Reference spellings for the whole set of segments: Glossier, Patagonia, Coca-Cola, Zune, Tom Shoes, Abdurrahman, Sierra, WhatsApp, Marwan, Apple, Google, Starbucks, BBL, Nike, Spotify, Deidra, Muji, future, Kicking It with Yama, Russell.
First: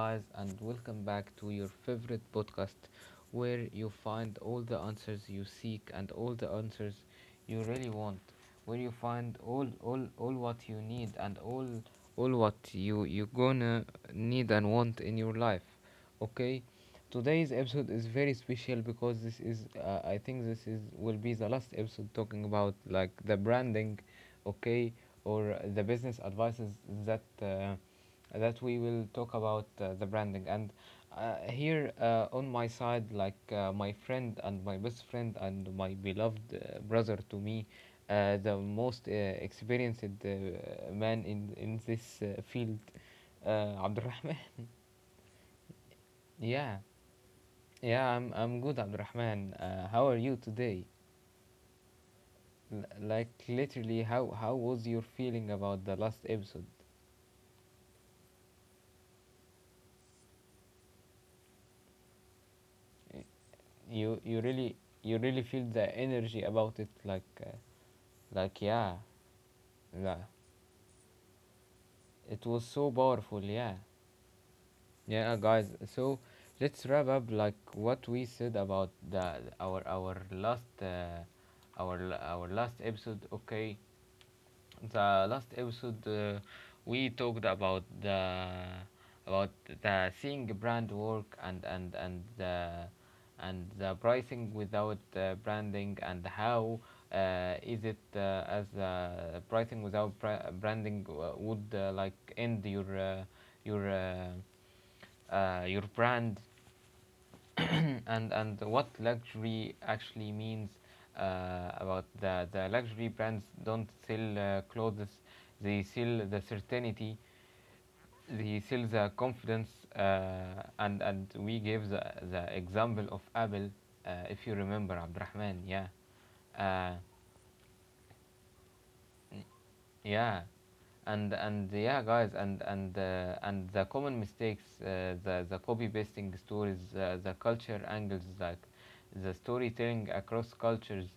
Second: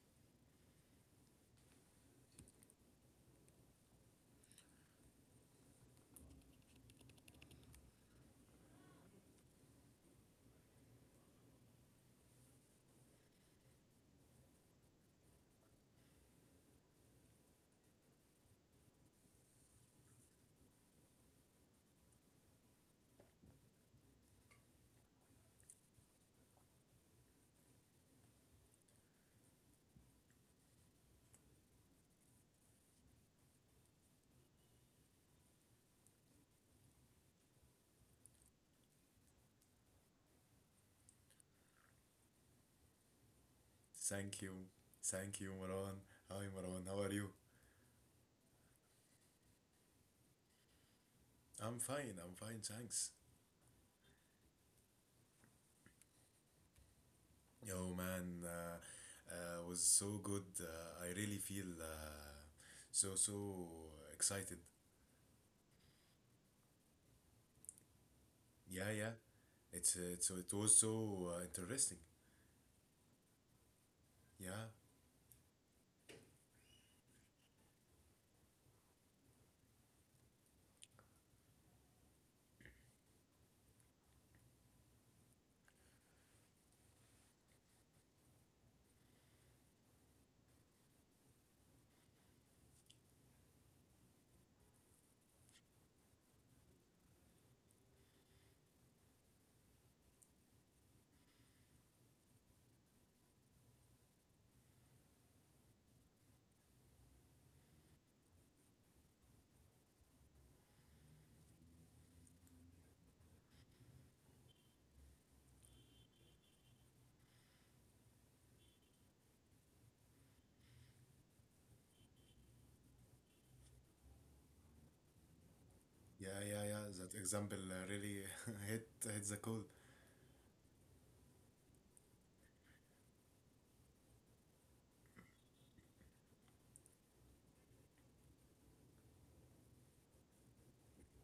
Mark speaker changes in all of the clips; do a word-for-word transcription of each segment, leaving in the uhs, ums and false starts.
Speaker 1: guys, and welcome back to your favorite podcast where you find all the answers you seek and all the answers you really want, where you find all, all, all what you need and all, all what you, you gonna need and want in your life. Okay, today's episode is very special because this is, uh, I think, this is will be the last episode talking about like the branding, okay, or the business advices that uh, that we will talk about, uh, the branding. And uh, here, uh, on my side, like, uh, my friend and my best friend and my beloved uh, brother to me, uh, the most uh, experienced uh, man in in this uh, field, uh, Abdurrahman.
Speaker 2: Thank you. Thank you, Marwan. Hi,
Speaker 1: Yeah.
Speaker 2: Marwan. How are you?
Speaker 1: Yeah, I'm I'm good, Abdurrahman. Uh, how are you today?
Speaker 2: I'm fine. I'm fine.
Speaker 1: L-
Speaker 2: Thanks.
Speaker 1: like literally, how how was your feeling about the last episode?
Speaker 2: Oh, man. Uh, uh, was so good. Uh, I really feel uh, so, so
Speaker 1: you you
Speaker 2: excited.
Speaker 1: really you really feel the energy about it, like, uh, like,
Speaker 2: Yeah,
Speaker 1: yeah.
Speaker 2: yeah. It's, uh,
Speaker 1: Yeah,
Speaker 2: it's It was so uh, interesting.
Speaker 1: it was so powerful. Yeah.
Speaker 2: Yeah,
Speaker 1: Yeah, guys, so let's wrap up like what we said about the our our last, uh, our la- our last episode. Okay, the last episode, uh, we talked about the about the seeing brand work, and and and the and the pricing without uh, branding, and how, uh, is it uh, as uh, pricing without bra- branding uh, would, uh, like, end your, uh, your uh, uh, your brand, and and what luxury actually means. Uh, about the the luxury brands don't sell uh, clothes, they sell the certainty, they sell the confidence. Uh, and and we gave the, the example of Apple. Uh, if you remember, Abdurrahman. Yeah.
Speaker 2: yeah, yeah, yeah.
Speaker 1: uh,
Speaker 2: That example uh, really hit, hit the cold.
Speaker 1: yeah, and and yeah, guys, and and uh, and the common mistakes, uh, the the copy pasting stories, uh, the culture angles, like the storytelling across cultures,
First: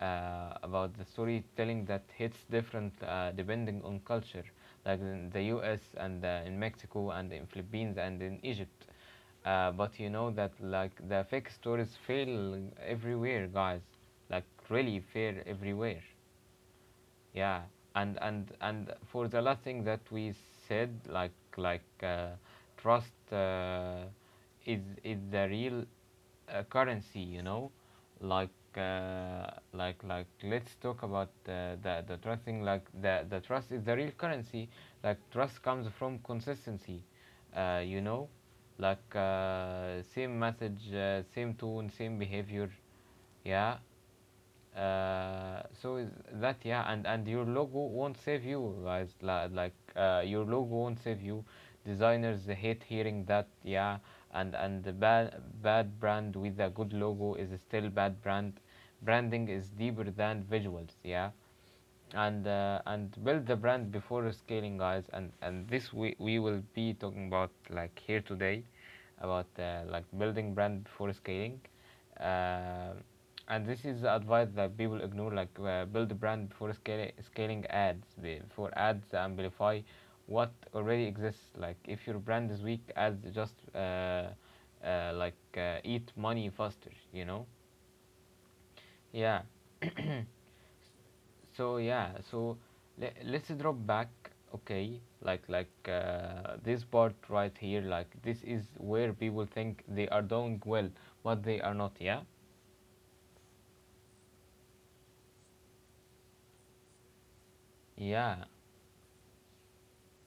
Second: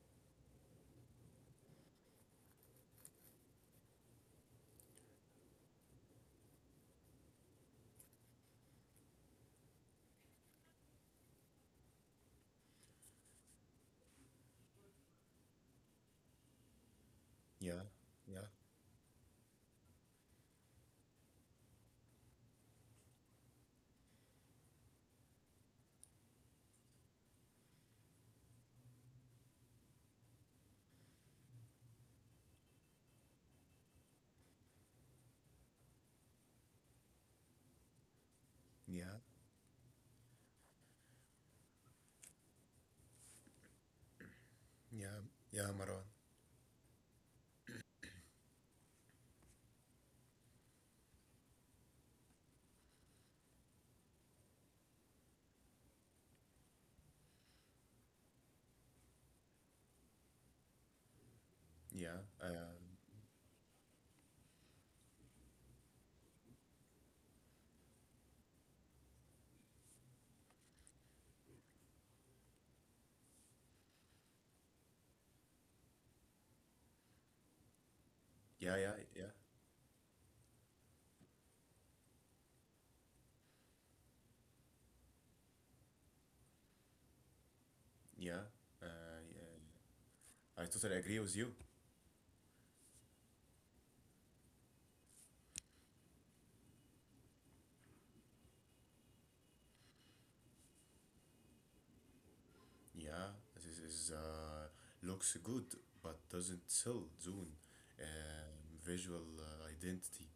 Speaker 1: uh, about the storytelling that hits different uh, depending on culture, like in the U S and uh, in Mexico and in Philippines and in Egypt. Uh, but you know that like the fake stories fail everywhere, guys, like really fail everywhere. Yeah.
Speaker 2: Yeah,
Speaker 1: and
Speaker 2: yeah,
Speaker 1: and and for the last thing that we said, like like uh, trust, uh, is is the real uh, currency, you know, like, uh, like like let's talk about, uh, the the trust thing, like the the trust is the real currency. Like trust comes from consistency, uh, you know, like,
Speaker 2: yeah,
Speaker 1: uh, same message, uh, same tone, same behavior. Yeah.
Speaker 2: yeah,
Speaker 1: uh,
Speaker 2: yeah,
Speaker 1: so
Speaker 2: Marwan.
Speaker 1: is that yeah, and and your logo won't save you, guys. Like, like uh, your logo won't save you. Designers hate hearing that. Yeah, and and the bad bad brand with a good logo is still bad brand. Branding is deeper than visuals. Yeah.
Speaker 2: Yeah,
Speaker 1: And
Speaker 2: uh,
Speaker 1: uh, and build the brand before scaling, guys, and and this we we will be talking about like here today, about, uh, like, building brand before scaling, uh, and this is the advice that people ignore. Like, uh, build a brand before scaling scaling ads
Speaker 2: yeah,
Speaker 1: before
Speaker 2: yeah,
Speaker 1: ads
Speaker 2: yeah,
Speaker 1: amplify what already exists. Like if your brand is weak, ads just uh, uh, like uh, eat money faster, you know.
Speaker 2: yeah. Uh,
Speaker 1: Yeah,
Speaker 2: yeah. I totally agree with you.
Speaker 1: so yeah, so le- let's drop back. Okay, like like uh, this part right here, like this is where people think they are doing well, but they are not. yeah
Speaker 2: Yeah, this is, uh, looks good but doesn't sell Zune,
Speaker 1: yeah
Speaker 2: um, visual uh, identity.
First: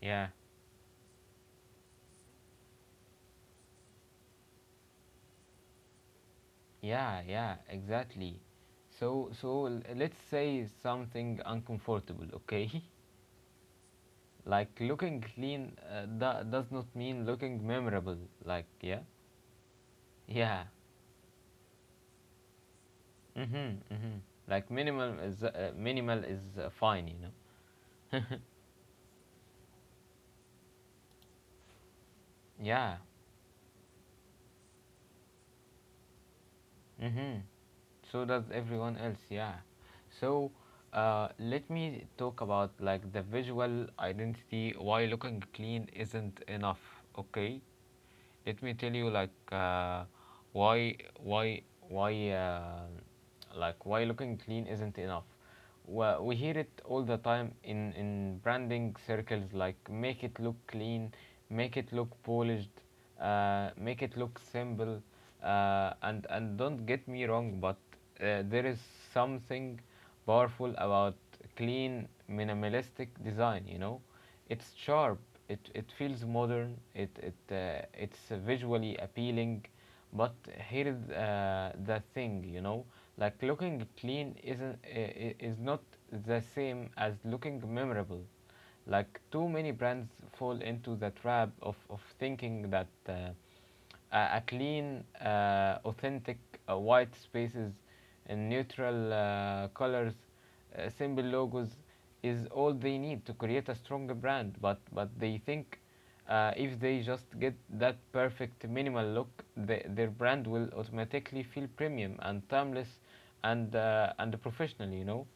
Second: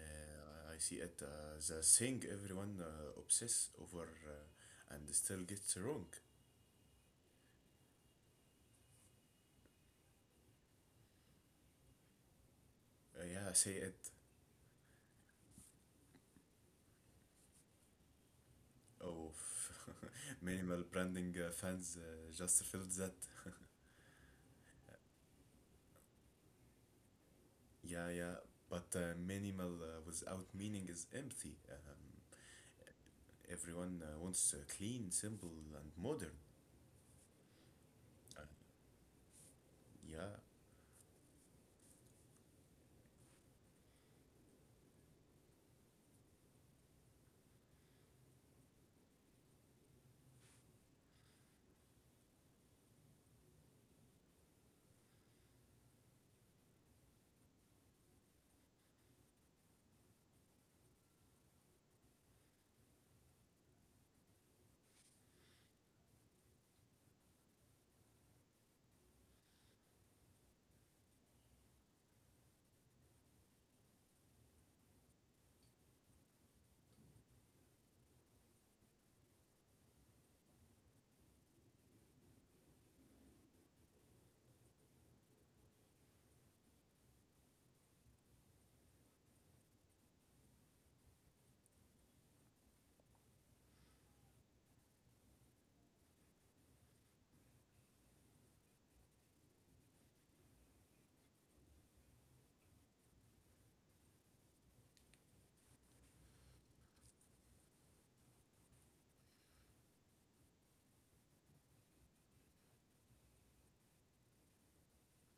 Speaker 1: yeah
Speaker 2: I see it uh, as a thing everyone uh, obsess over uh, and still gets wrong.
Speaker 1: yeah yeah, exactly. So so l- let's say something uncomfortable. Okay.
Speaker 2: Uh, yeah, say it.
Speaker 1: Like looking clean, uh, do- does not mean looking memorable. Like yeah.
Speaker 2: Oh,
Speaker 1: Yeah.
Speaker 2: minimal branding uh, fans uh, just felt that.
Speaker 1: Mhm. Mhm. Like minimal is, uh, minimal is, uh, fine, you know.
Speaker 2: Yeah, yeah, but uh, minimal uh, without meaning is empty. Um,
Speaker 1: Yeah.
Speaker 2: everyone uh, wants uh, clean, simple, and modern.
Speaker 1: Mm-hmm. So
Speaker 2: Uh,
Speaker 1: does everyone else. Yeah.
Speaker 2: yeah,
Speaker 1: So, uh, let me talk about, like, the visual identity, why looking clean isn't enough. Okay, let me tell you like, uh, why why why uh, like why looking clean isn't enough. Well, we hear it all the time in in branding circles, like make it look clean, make it look polished, uh, make it look simple, uh, and and don't get me wrong, but uh, there is something powerful about clean minimalistic design, you know. It's sharp. it, it feels modern. It, it uh, it's uh, visually appealing. But here is, uh, the thing, you know, like looking clean isn't I- I- is not the same as looking memorable. Like too many brands fall into the trap of, of thinking that, uh, uh, a clean, uh, authentic, uh, white spaces and neutral uh, colors, uh, simple logos is all they need to create a stronger brand. But but they think, uh, if they just get that perfect minimal look, the, their brand will automatically feel premium and timeless and uh, and professional, you know.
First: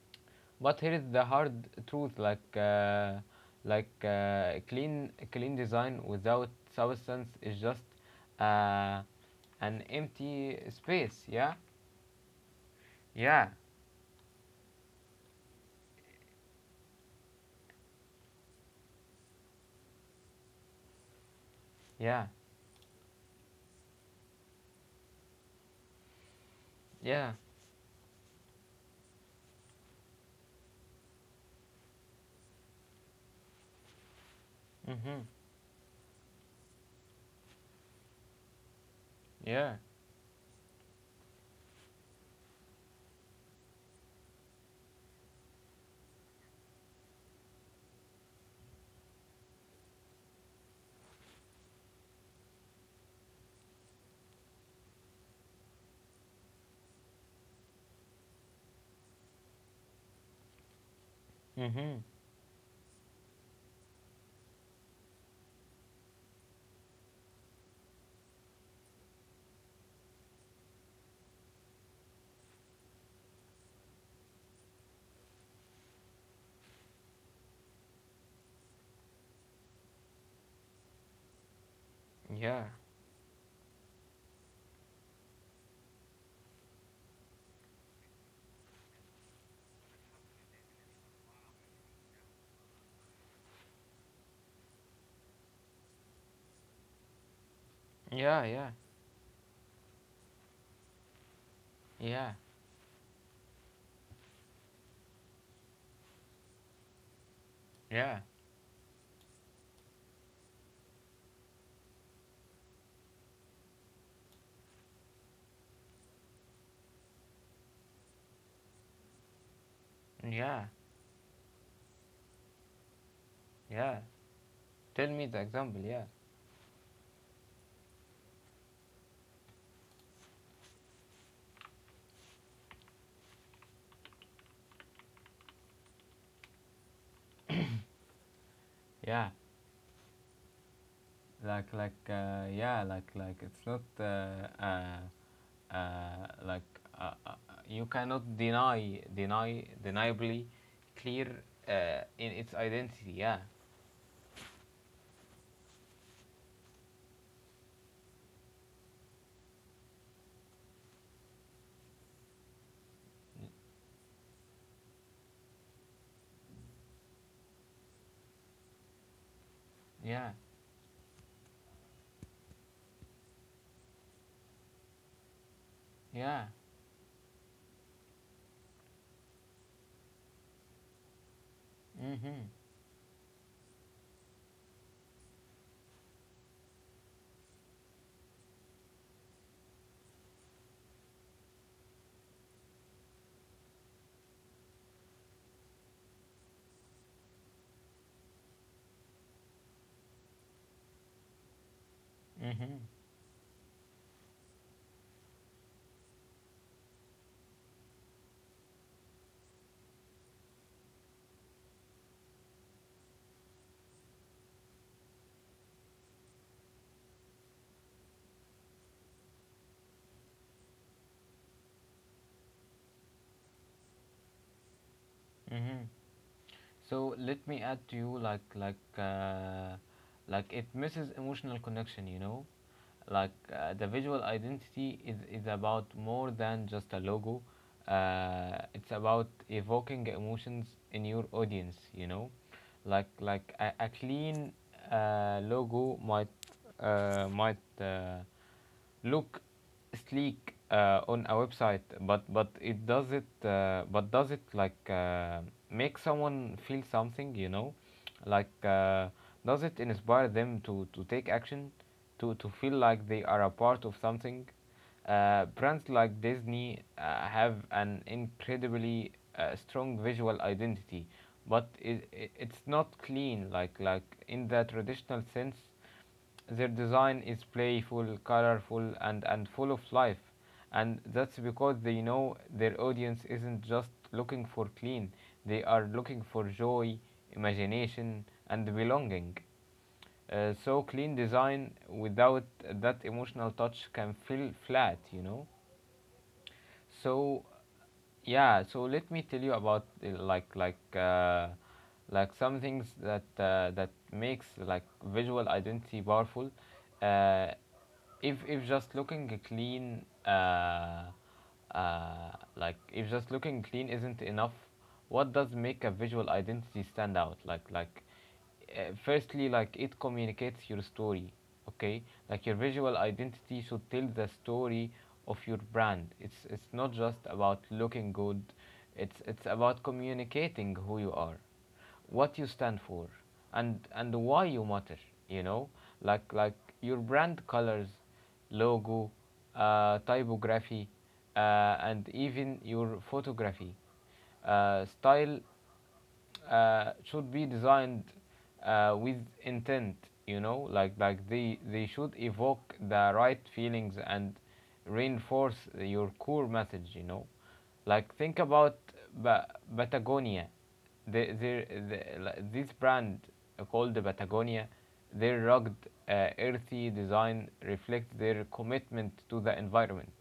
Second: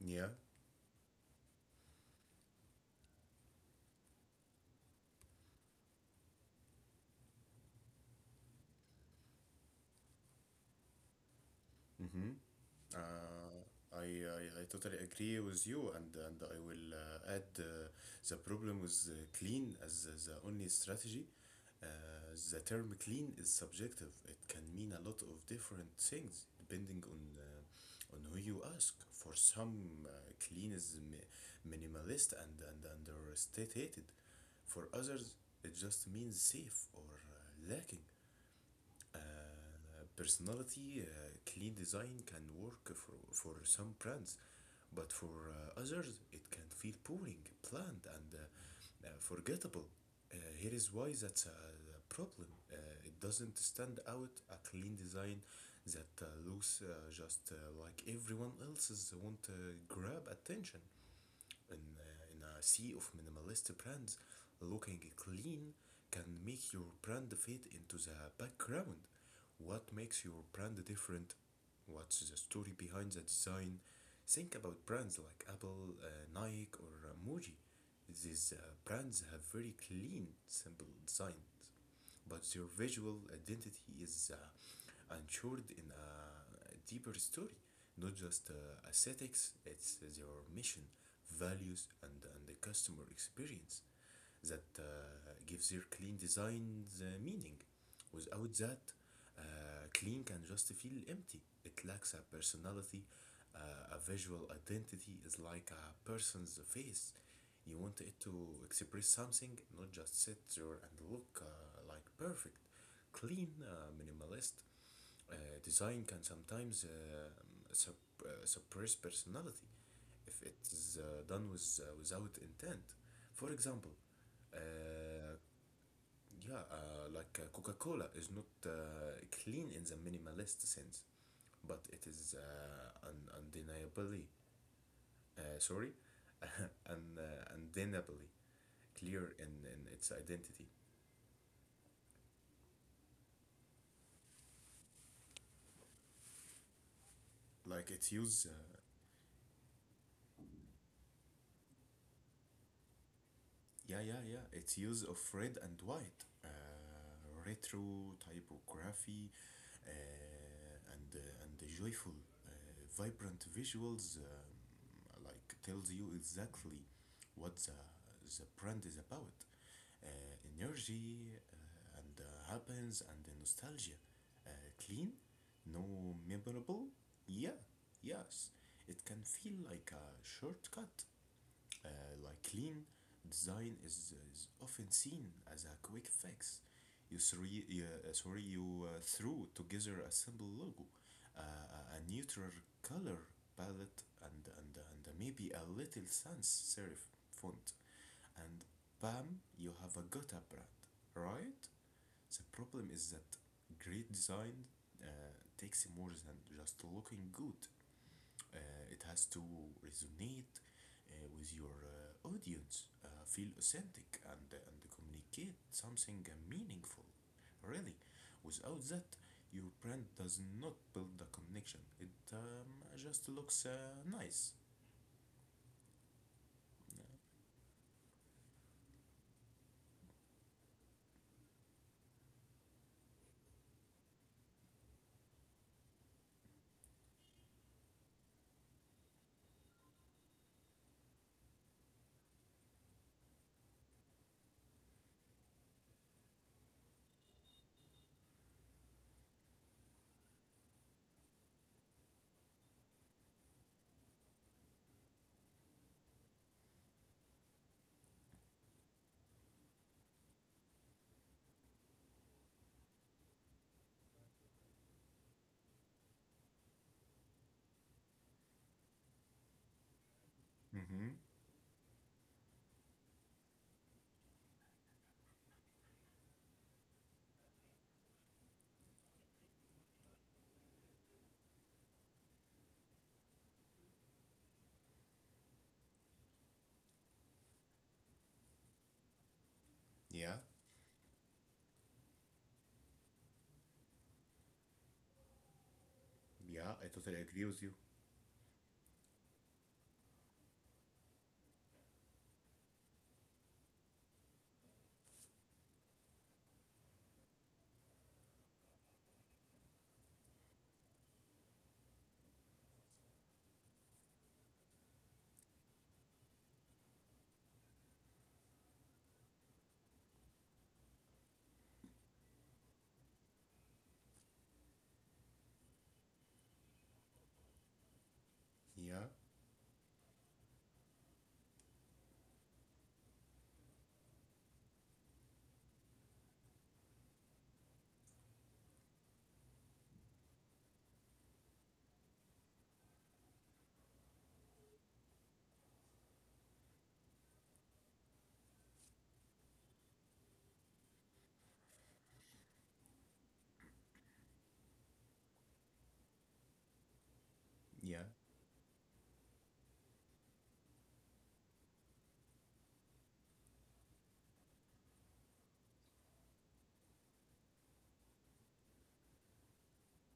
Speaker 2: yeah.
Speaker 1: But here is the hard truth, like, uh, like uh, clean clean design without substance is just uh, an empty space. Yeah,
Speaker 2: Mm-hmm.
Speaker 1: yeah,
Speaker 2: Uh, I, I I totally agree with you, and and I will uh, add uh, the problem with uh, clean as the the only strategy. Uh,
Speaker 1: yeah,
Speaker 2: the term clean is subjective. It can mean a lot of different things depending on
Speaker 1: yeah.
Speaker 2: uh, on who you ask. For some, uh, clean is mi- minimalist and and understated. For
Speaker 1: Mhm.
Speaker 2: others, it just means safe or uh, lacking uh,
Speaker 1: Yeah.
Speaker 2: personality. Uh, clean design can work for, for some brands, but for uh, others, it can feel boring, bland, and uh, uh, forgettable. Uh, here is why that's a problem. Uh, it doesn't stand out. A clean design that uh, looks uh, just uh, like everyone else's want to grab attention in,
Speaker 1: Mhm.
Speaker 2: uh, in a sea of minimalist brands, looking clean can make your brand fade into the background. What makes your brand different? What's the story behind the design? Think about brands like Apple, uh, Nike, or uh, Muji. These uh, brands have very clean, simple designs, but
Speaker 1: Yeah.
Speaker 2: their visual identity is uh, ensured in a deeper story, not just uh, aesthetics. It's their mission, values, and and the customer experience that uh, gives their clean designs uh, meaning.
Speaker 1: Yeah.
Speaker 2: Without
Speaker 1: Yeah.
Speaker 2: that, uh, clean can just feel empty. It lacks a
Speaker 1: Yeah.
Speaker 2: personality, uh, a visual identity. Is like a person's face. You want it
Speaker 1: Yeah.
Speaker 2: to express something, not just sit there and look uh, like perfect, clean, uh, minimalist, uh, design can sometimes uh, sup- uh, suppress personality if it
Speaker 1: Yeah.
Speaker 2: is uh, done with, uh, without intent. For example,
Speaker 1: Yeah. Tell me
Speaker 2: uh,
Speaker 1: the example. Yeah.
Speaker 2: yeah, uh, like uh, Coca-Cola is not uh, clean in the minimalist sense, but it is uh, un- undeniably, uh, sorry, un- uh, undeniably
Speaker 1: Yeah,
Speaker 2: clear in, in its identity.
Speaker 1: like like uh, yeah like like it's not uh, uh, uh, like uh, uh, you
Speaker 2: Like its
Speaker 1: cannot
Speaker 2: use uh,
Speaker 1: deny deny deniably clear uh, in its identity. Yeah.
Speaker 2: Yeah, yeah, yeah. Its use of red and white, uh, retro typography, uh, and uh, and the joyful, uh, vibrant visuals, um, like tells you exactly what the the brand is about. Uh,
Speaker 1: Yeah.
Speaker 2: Energy uh, and uh, happens and the nostalgia. uh, Clean, no
Speaker 1: Yeah.
Speaker 2: memorable. Yeah, yes. It can feel like a shortcut, uh, like
Speaker 1: Mhm.
Speaker 2: clean design is, is often seen as a quick fix. You three, you, uh, sorry, You uh, threw together a simple logo, uh, a- a neutral color palette, and, and, and maybe a little sans serif font, and bam, you have a Gotha brand, right? The
Speaker 1: Mhm.
Speaker 2: problem is that great design uh, takes more than just looking good. Uh, it has to resonate uh, with your uh, audience, uh, feel authentic, and, uh, and communicate something uh, meaningful. Really, without that, your brand does not build the connection. It um, just looks uh, nice.
Speaker 1: Mhm. So let me add to you, like, like uh, like, it misses emotional connection, you know, like, uh, the visual identity is is about more than just a logo. Uh, it's about evoking emotions in your audience, you know, like like a, a clean uh, logo might uh, might uh, look sleek uh, on a website, but but it does it, uh, but does it, like, uh, make someone feel something? You know, like, uh, does it inspire them to to take action, to to feel like they are a part of something? Uh, brands like Disney uh, have an incredibly uh, strong visual identity,
Speaker 2: Mm-hmm.
Speaker 1: but it, it, it's not clean, like like in the traditional sense. Their design is playful, colorful, and, and full of life. And that's because they know their audience isn't just looking for clean, they are looking for joy, imagination, and belonging.
Speaker 2: Yeah,
Speaker 1: Uh, so, clean design without that emotional touch can feel flat, you know?
Speaker 2: yeah, I totally
Speaker 1: So
Speaker 2: agree with you.
Speaker 1: yeah, so let me tell you about, uh, like like uh, like, some things that uh, that makes like visual identity powerful. Uh, if if just looking clean, uh, uh, like if just looking clean isn't enough, what does make a visual identity stand out? Like like uh, firstly, like, it communicates your story. Okay, like your visual identity should tell the story of your brand. It's it's not just about looking good,
Speaker 2: Yeah,
Speaker 1: it's it's about communicating who you are, what you stand for, and and why you matter, you know, like like your brand colors, logo, uh, typography, uh, and even your photography uh, style uh, should be designed uh, with intent, you know, like like they they should evoke the right feelings and reinforce your core message, you know.
Speaker 2: yeah.
Speaker 1: Like think about ba- Patagonia. The, the, the, like, this brand called the Patagonia, their rugged uh, earthy design reflects their commitment to the environment.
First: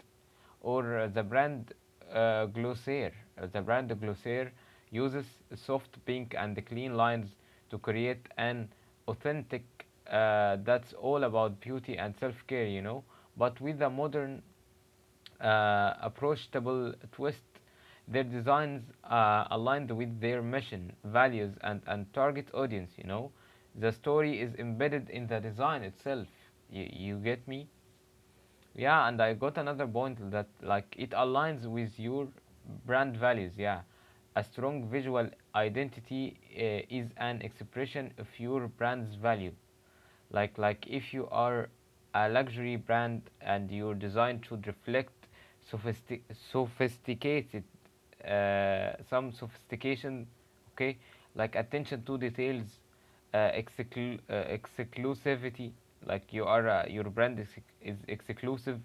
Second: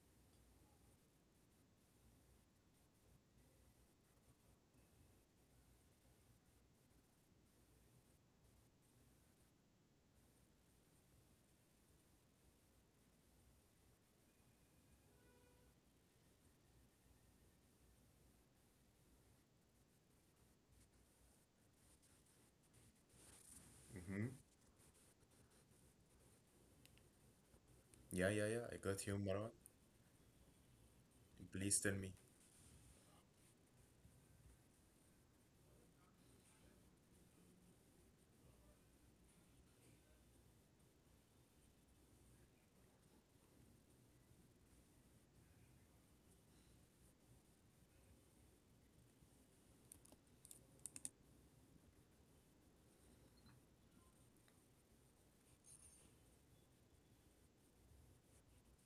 Speaker 1: Or, uh, the brand, uh, Glossier. Uh, The brand Glossier uses soft pink and clean lines to create an authentic uh, that's all about beauty and self-care, you know, but with a modern uh, approachable twist. Their designs are uh, aligned with their mission, values, and, and target audience. You know, the
Speaker 2: Mm-hmm.
Speaker 1: story is embedded in the design itself. You, you get me?
Speaker 2: Yeah, yeah, yeah. I got
Speaker 1: Yeah,
Speaker 2: you,
Speaker 1: and I
Speaker 2: Marwan.
Speaker 1: got another point, that like it aligns
Speaker 2: Please tell
Speaker 1: with
Speaker 2: me.
Speaker 1: your brand values. Yeah, a strong visual identity uh, is an expression of your brand's value. Like like if you are a luxury brand, and your design should reflect sophistic sophisticated, uh, some sophistication. Okay, like attention to details, uh, exclu- uh, exclusivity. Like you are, uh, your brand is, is exclusive.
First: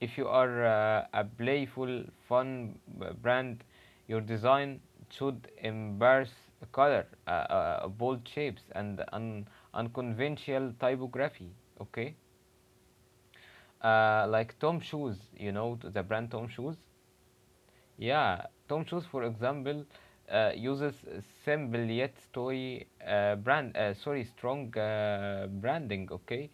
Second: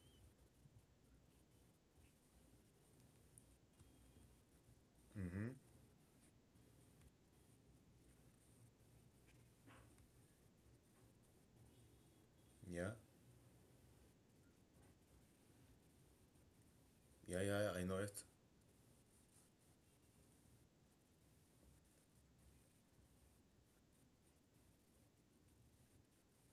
Speaker 1: If you are uh, a playful, fun uh, brand, your design should
Speaker 2: Mm-hmm.
Speaker 1: embrace color, uh, uh, bold shapes, and un- unconventional typography. Okay.
Speaker 2: Yeah,
Speaker 1: Uh, like Tom Shoes, you know, the brand Tom Shoes.
Speaker 2: yeah, yeah, yeah. I know it.
Speaker 1: Yeah, Tom Shoes, for example, uh, uses simple yet story uh, brand. Uh, sorry, strong uh, branding. Okay,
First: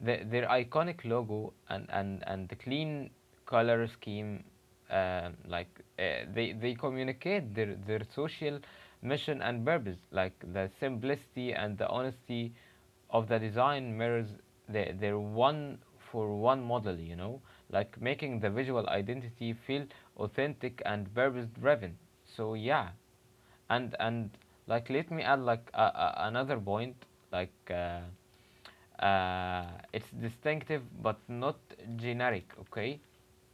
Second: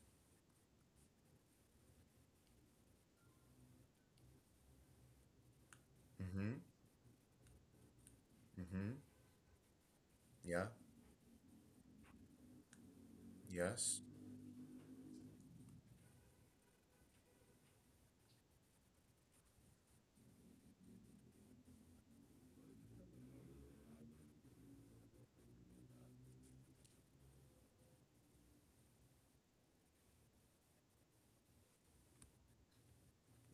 Speaker 1: the, their iconic logo and and and the clean color scheme, um, like, uh, they
Speaker 2: Mm-hmm.
Speaker 1: they communicate their their social
Speaker 2: Mm-hmm.
Speaker 1: mission and purpose, like
Speaker 2: Yeah,
Speaker 1: the simplicity and the honesty of the design
Speaker 2: yes.
Speaker 1: mirrors the, their one for one model, you know, like making the visual identity feel authentic and purpose driven. So yeah, and and like, let me add like a, a, another point, like, uh, uh, it's distinctive but not generic. Okay,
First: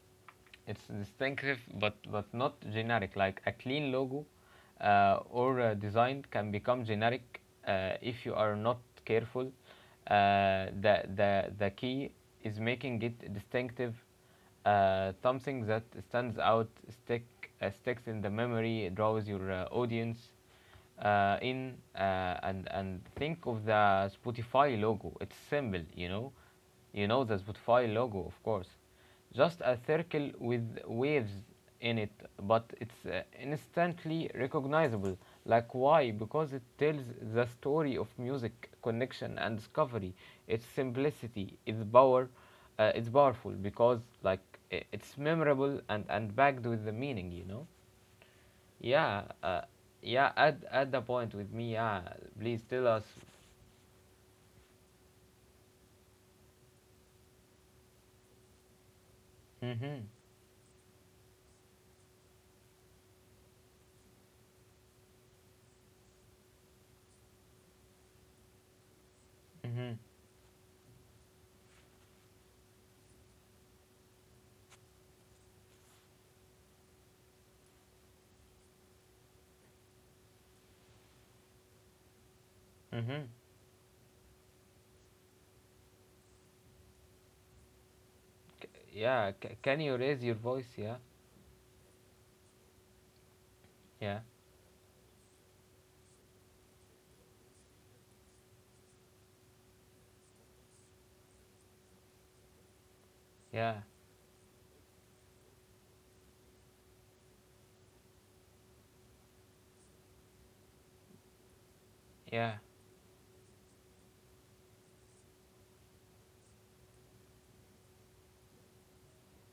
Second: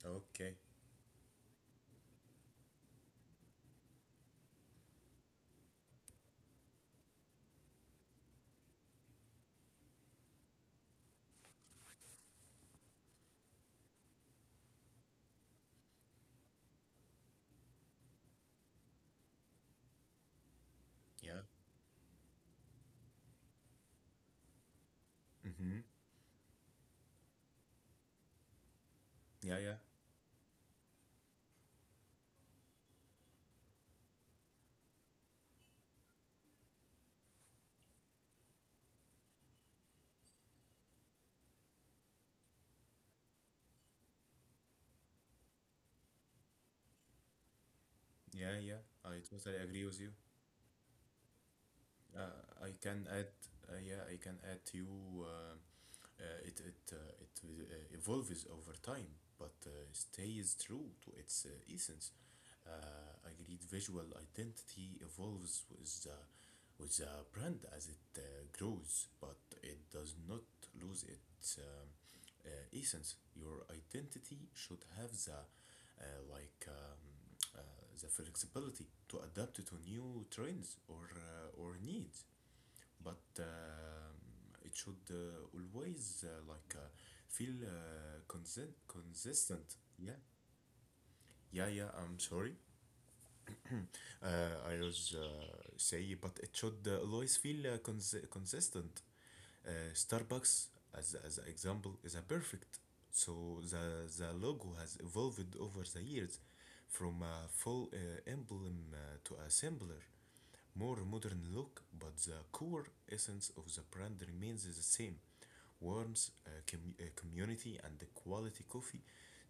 Speaker 2: Okay.
Speaker 1: it's distinctive but but not generic. Like a clean logo uh, or a design can become generic uh, if you are not careful. Uh, the the the key is making it distinctive, uh, something that stands out stick uh, sticks in the memory, draws your uh, audience uh,
Speaker 2: Yeah.
Speaker 1: in uh, and and think of the Spotify logo. It's
Speaker 2: Mm-hmm.
Speaker 1: simple, you know, you know the Spotify logo, of course.
Speaker 2: Yeah,
Speaker 1: Just
Speaker 2: yeah.
Speaker 1: a circle with waves in it, but it's uh, instantly recognizable. Like, why? Because it tells the story of music, connection, and discovery. Its simplicity, its power, uh, it's powerful because, like, i- it's memorable and, and backed with the meaning, you know?
Speaker 2: Yeah, yeah. I
Speaker 1: Yeah,
Speaker 2: totally
Speaker 1: uh,
Speaker 2: agree with you.
Speaker 1: yeah, add, add the point with me, yeah.
Speaker 2: Uh,
Speaker 1: Please
Speaker 2: I
Speaker 1: tell us.
Speaker 2: can add. Uh, yeah, I can add to you. Uh, uh, it it uh, it uh, evolves over time, but
Speaker 1: Mm
Speaker 2: uh,
Speaker 1: hmm,
Speaker 2: stays true to its uh, essence. Uh, agreed visual identity evolves with the, with the brand as it uh, grows, but
Speaker 1: mm
Speaker 2: it
Speaker 1: hmm,
Speaker 2: does not lose its um, uh, essence. Your identity should have the uh, like um, uh, the flexibility to adapt to new trends or uh, or needs,
Speaker 1: mm
Speaker 2: but
Speaker 1: hmm.
Speaker 2: um it should uh, always uh, like uh, feel uh, consen-
Speaker 1: Yeah, c-
Speaker 2: consistent.
Speaker 1: can you
Speaker 2: Yeah,
Speaker 1: raise your voice? Yeah,
Speaker 2: yeah, yeah. I'm sorry.
Speaker 1: yeah,
Speaker 2: Uh, I was uh, say, but it should uh, always feel uh, cons- consistent. Uh, Starbucks, as as an example, is a perfect. So
Speaker 1: yeah,
Speaker 2: the the logo has evolved over the years, from a full uh, emblem uh, to a simpler, more modern look, but the
Speaker 1: yeah,
Speaker 2: core essence of the brand remains the same warmth, uh, com- uh, community, and the quality coffee.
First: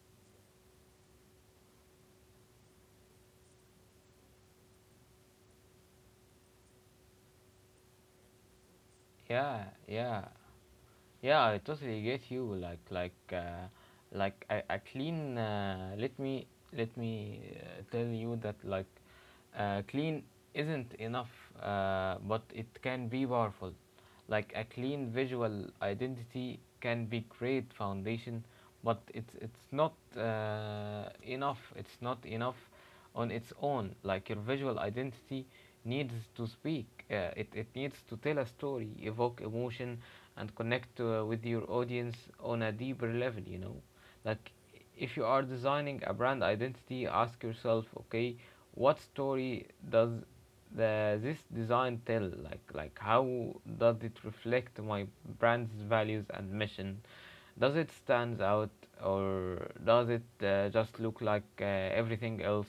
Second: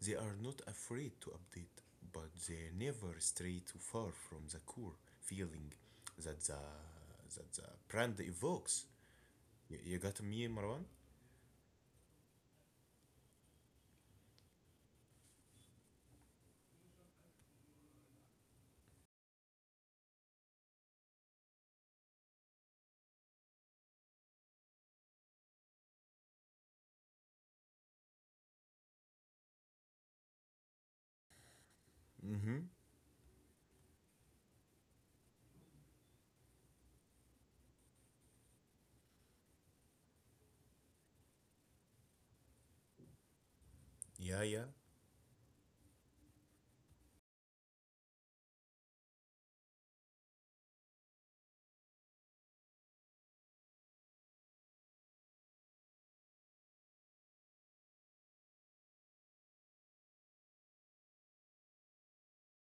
Speaker 2: They are not afraid to update, but they never stray too far from the core feeling that the, that the brand evokes.
Speaker 1: yeah,
Speaker 2: You, you got
Speaker 1: yeah,
Speaker 2: me, Marwan?
Speaker 1: yeah. I totally get you. Like, like, uh, like a, a clean. Uh, let me let me uh, tell you that like, uh, clean isn't enough, uh, but it can be powerful. Like a clean visual identity can be great foundation, but it's it's not uh, enough. It's not enough
Speaker 2: Mm-hmm.
Speaker 1: on its own. Like your visual identity needs to speak. Uh, it it needs to tell a story, evoke emotion, and connect uh, with your audience on a deeper level. You know,
Speaker 2: Yeah,
Speaker 1: like
Speaker 2: yeah.
Speaker 1: if you are designing a brand identity, ask yourself, okay, what story does the this design tell, like like how does it reflect my brand's values and mission? Does it stands out, or does it uh, just look like uh, everything else?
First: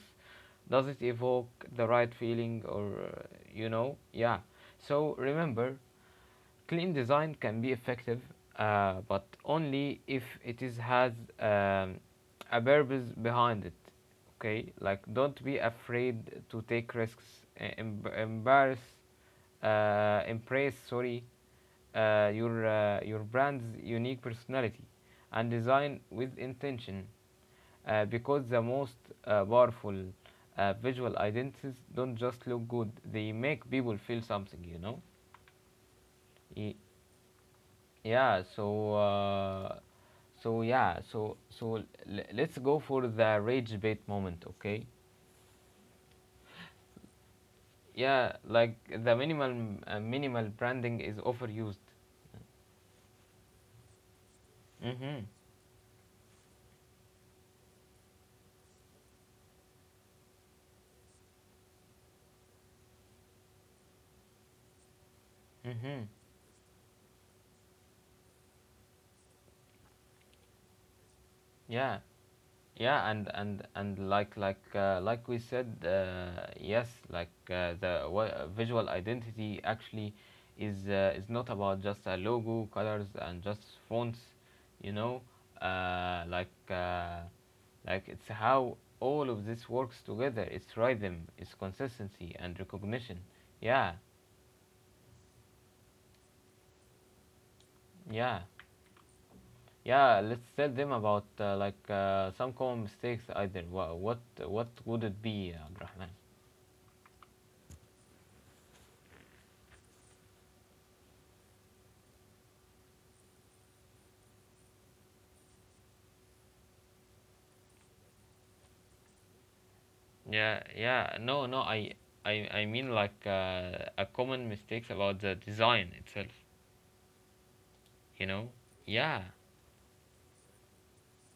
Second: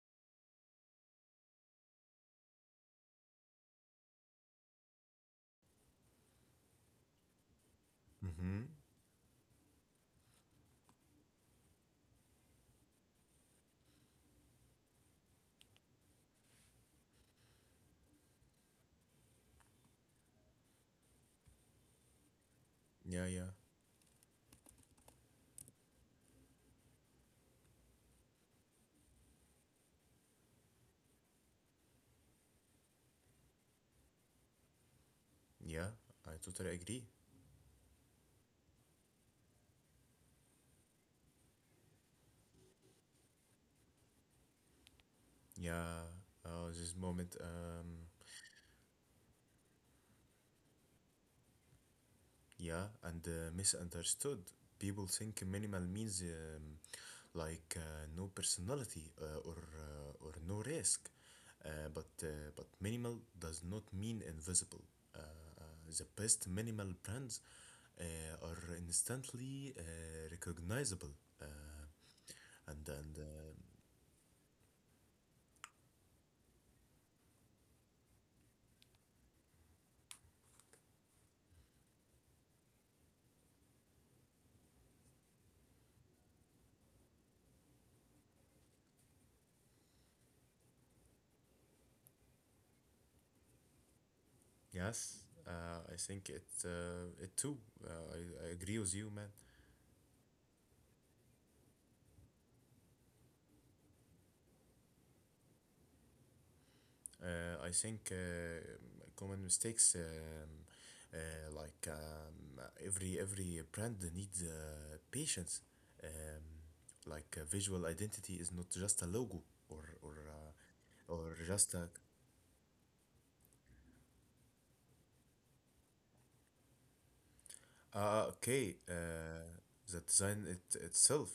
Speaker 1: Does it evoke the right feeling, or uh, you know yeah? So remember, clean design can be effective,
Speaker 2: Mm-hmm.
Speaker 1: uh, but only if it is has um, a purpose behind it. Okay, like don't be afraid to take risks. e- em- Embarrass, uh, embrace, sorry, uh, your uh, your
Speaker 2: Yeah, yeah.
Speaker 1: brand's unique personality, and design with intention, uh, because the most uh, powerful uh, visual identities don't just look good; they make people feel something. You know.
Speaker 2: Yeah, I totally
Speaker 1: E.
Speaker 2: agree.
Speaker 1: Yeah, so uh, so yeah, so so l- let's go for the rage bait moment, okay?
Speaker 2: Yeah, uh, this moment. Um,
Speaker 1: Yeah, like the minimal uh, minimal branding is overused.
Speaker 2: Yeah, and uh, misunderstood. People
Speaker 1: Mhm.
Speaker 2: think minimal means um, like uh, no personality uh, or uh, or no risk, uh, but uh, but minimal does not mean invisible. Uh, uh, the
Speaker 1: Mhm.
Speaker 2: best minimal brands uh, are instantly uh, recognizable. Uh,
Speaker 1: Yeah.
Speaker 2: and
Speaker 1: Yeah,
Speaker 2: and
Speaker 1: and
Speaker 2: uh,
Speaker 1: and and like like uh, like we said, uh, yes, like uh, the wa- visual identity actually is uh, is not about just a logo, colors, and just fonts, you know, uh, like uh, like it's how all of this works together. It's rhythm, it's consistency, and recognition. Yeah,
Speaker 2: Yes, uh, I think it uh, it too. Uh,
Speaker 1: yeah,
Speaker 2: I, I agree with you, man.
Speaker 1: yeah. Let's tell them about uh, like uh, some common mistakes either. Wha- What what would it be, Abdurrahman?
Speaker 2: Uh, I think uh, common mistakes, um, uh, like um, every every brand needs uh, patience. Um, like uh, visual identity is not just a logo or or
Speaker 1: Yeah,
Speaker 2: uh,
Speaker 1: yeah,
Speaker 2: or
Speaker 1: no, no,
Speaker 2: just a
Speaker 1: I I I mean, like uh, a common mistakes about the design itself, you
Speaker 2: Ah,
Speaker 1: know.
Speaker 2: okay,
Speaker 1: Yeah,
Speaker 2: uh, the design it itself.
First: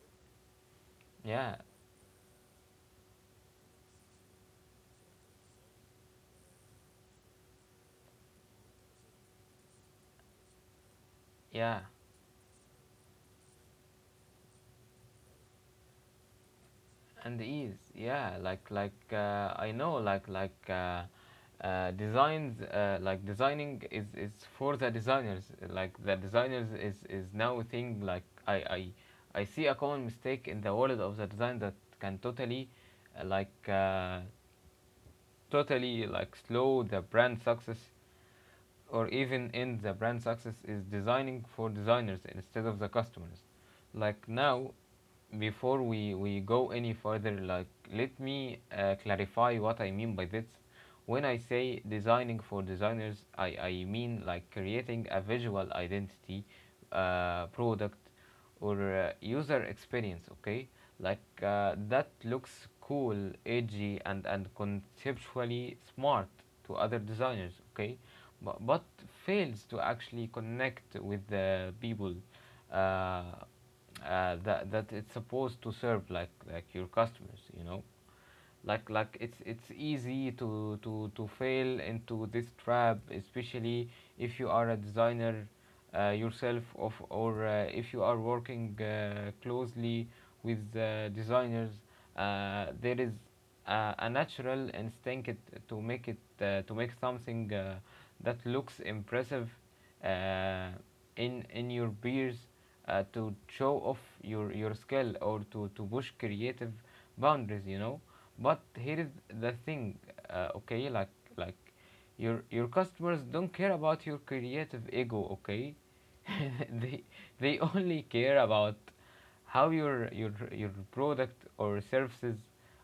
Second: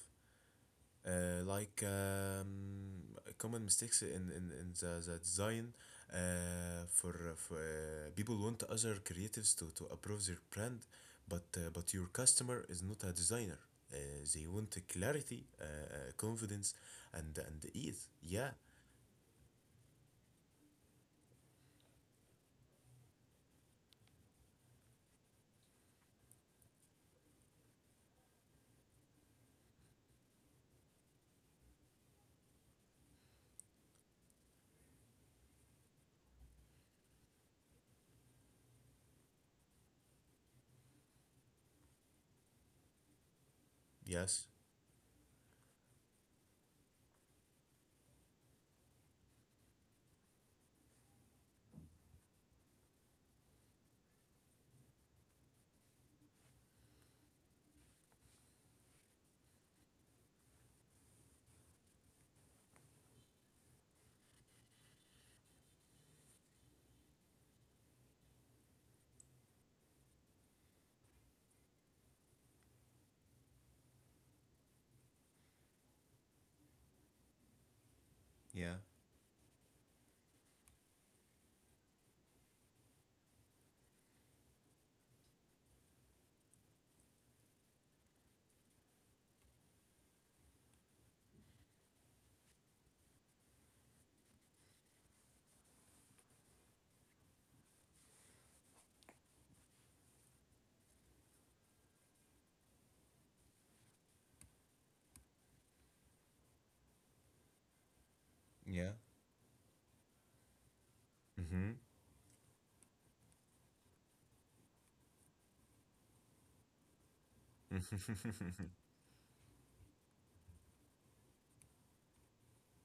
Speaker 2: uh,
Speaker 1: yeah,
Speaker 2: Like um, common mistakes in in, in the, the design uh, for, for uh, people want other creatives to, to approve their brand, but uh,
Speaker 1: yeah,
Speaker 2: but your customer is not a designer. uh, they want clarity, uh, uh, confidence, and
Speaker 1: and the
Speaker 2: and
Speaker 1: ease,
Speaker 2: ease.
Speaker 1: yeah.
Speaker 2: Yeah.
Speaker 1: like like uh, I know like like uh, uh, designs, uh, like designing is is for the designers. Like the designers is is now a thing. Like I I I see a common mistake in the world of the design that can totally uh, like uh, totally like slow the brand success, or even in the brand success, is designing for designers instead of the customers. Like,
Speaker 2: Yes.
Speaker 1: now, before we we go any further, like let me uh, clarify what I mean by this. When I say designing for designers, i i mean like creating a visual identity, uh, product, or uh, user experience, okay? Like uh, that looks cool, edgy, and and conceptually smart to other designers, okay? but, but fails to actually connect with the people uh, uh, that that it's supposed to serve, like like your customers, you know.
Speaker 2: Yeah,
Speaker 1: Like, like it's it's easy to to to fail into this trap, especially if you are a designer uh, yourself, of or uh, if you are working uh, closely with uh, designers. Uh, there is uh, a natural instinct to make it uh, to make something uh, that looks impressive uh, in in your peers, uh, to show off your your skill, or to to push creative boundaries, you know. But
Speaker 2: yeah.
Speaker 1: here is the thing, uh, okay, like like
Speaker 2: Mm-hmm.
Speaker 1: your your customers don't care about your creative ego, okay? they they only care about how your your your product or services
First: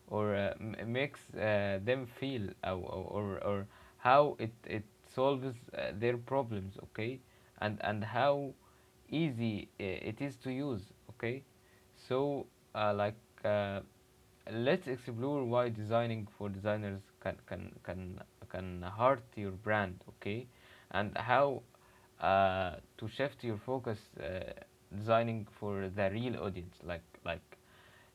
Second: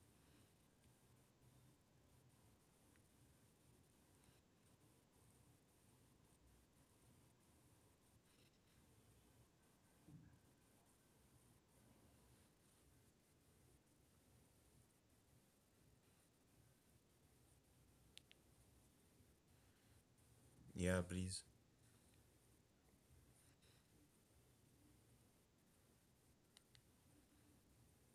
Speaker 1: or uh, m- makes uh, them feel, or, or, or how it, it solves uh, their problems, okay? and and how easy uh, it is to use, okay? So uh, like uh, let's explore why designing for designers can can can can hurt your brand, okay?
Speaker 2: Yeah,
Speaker 1: And
Speaker 2: please.
Speaker 1: how uh, to shift your focus, uh, designing for the real audience. like like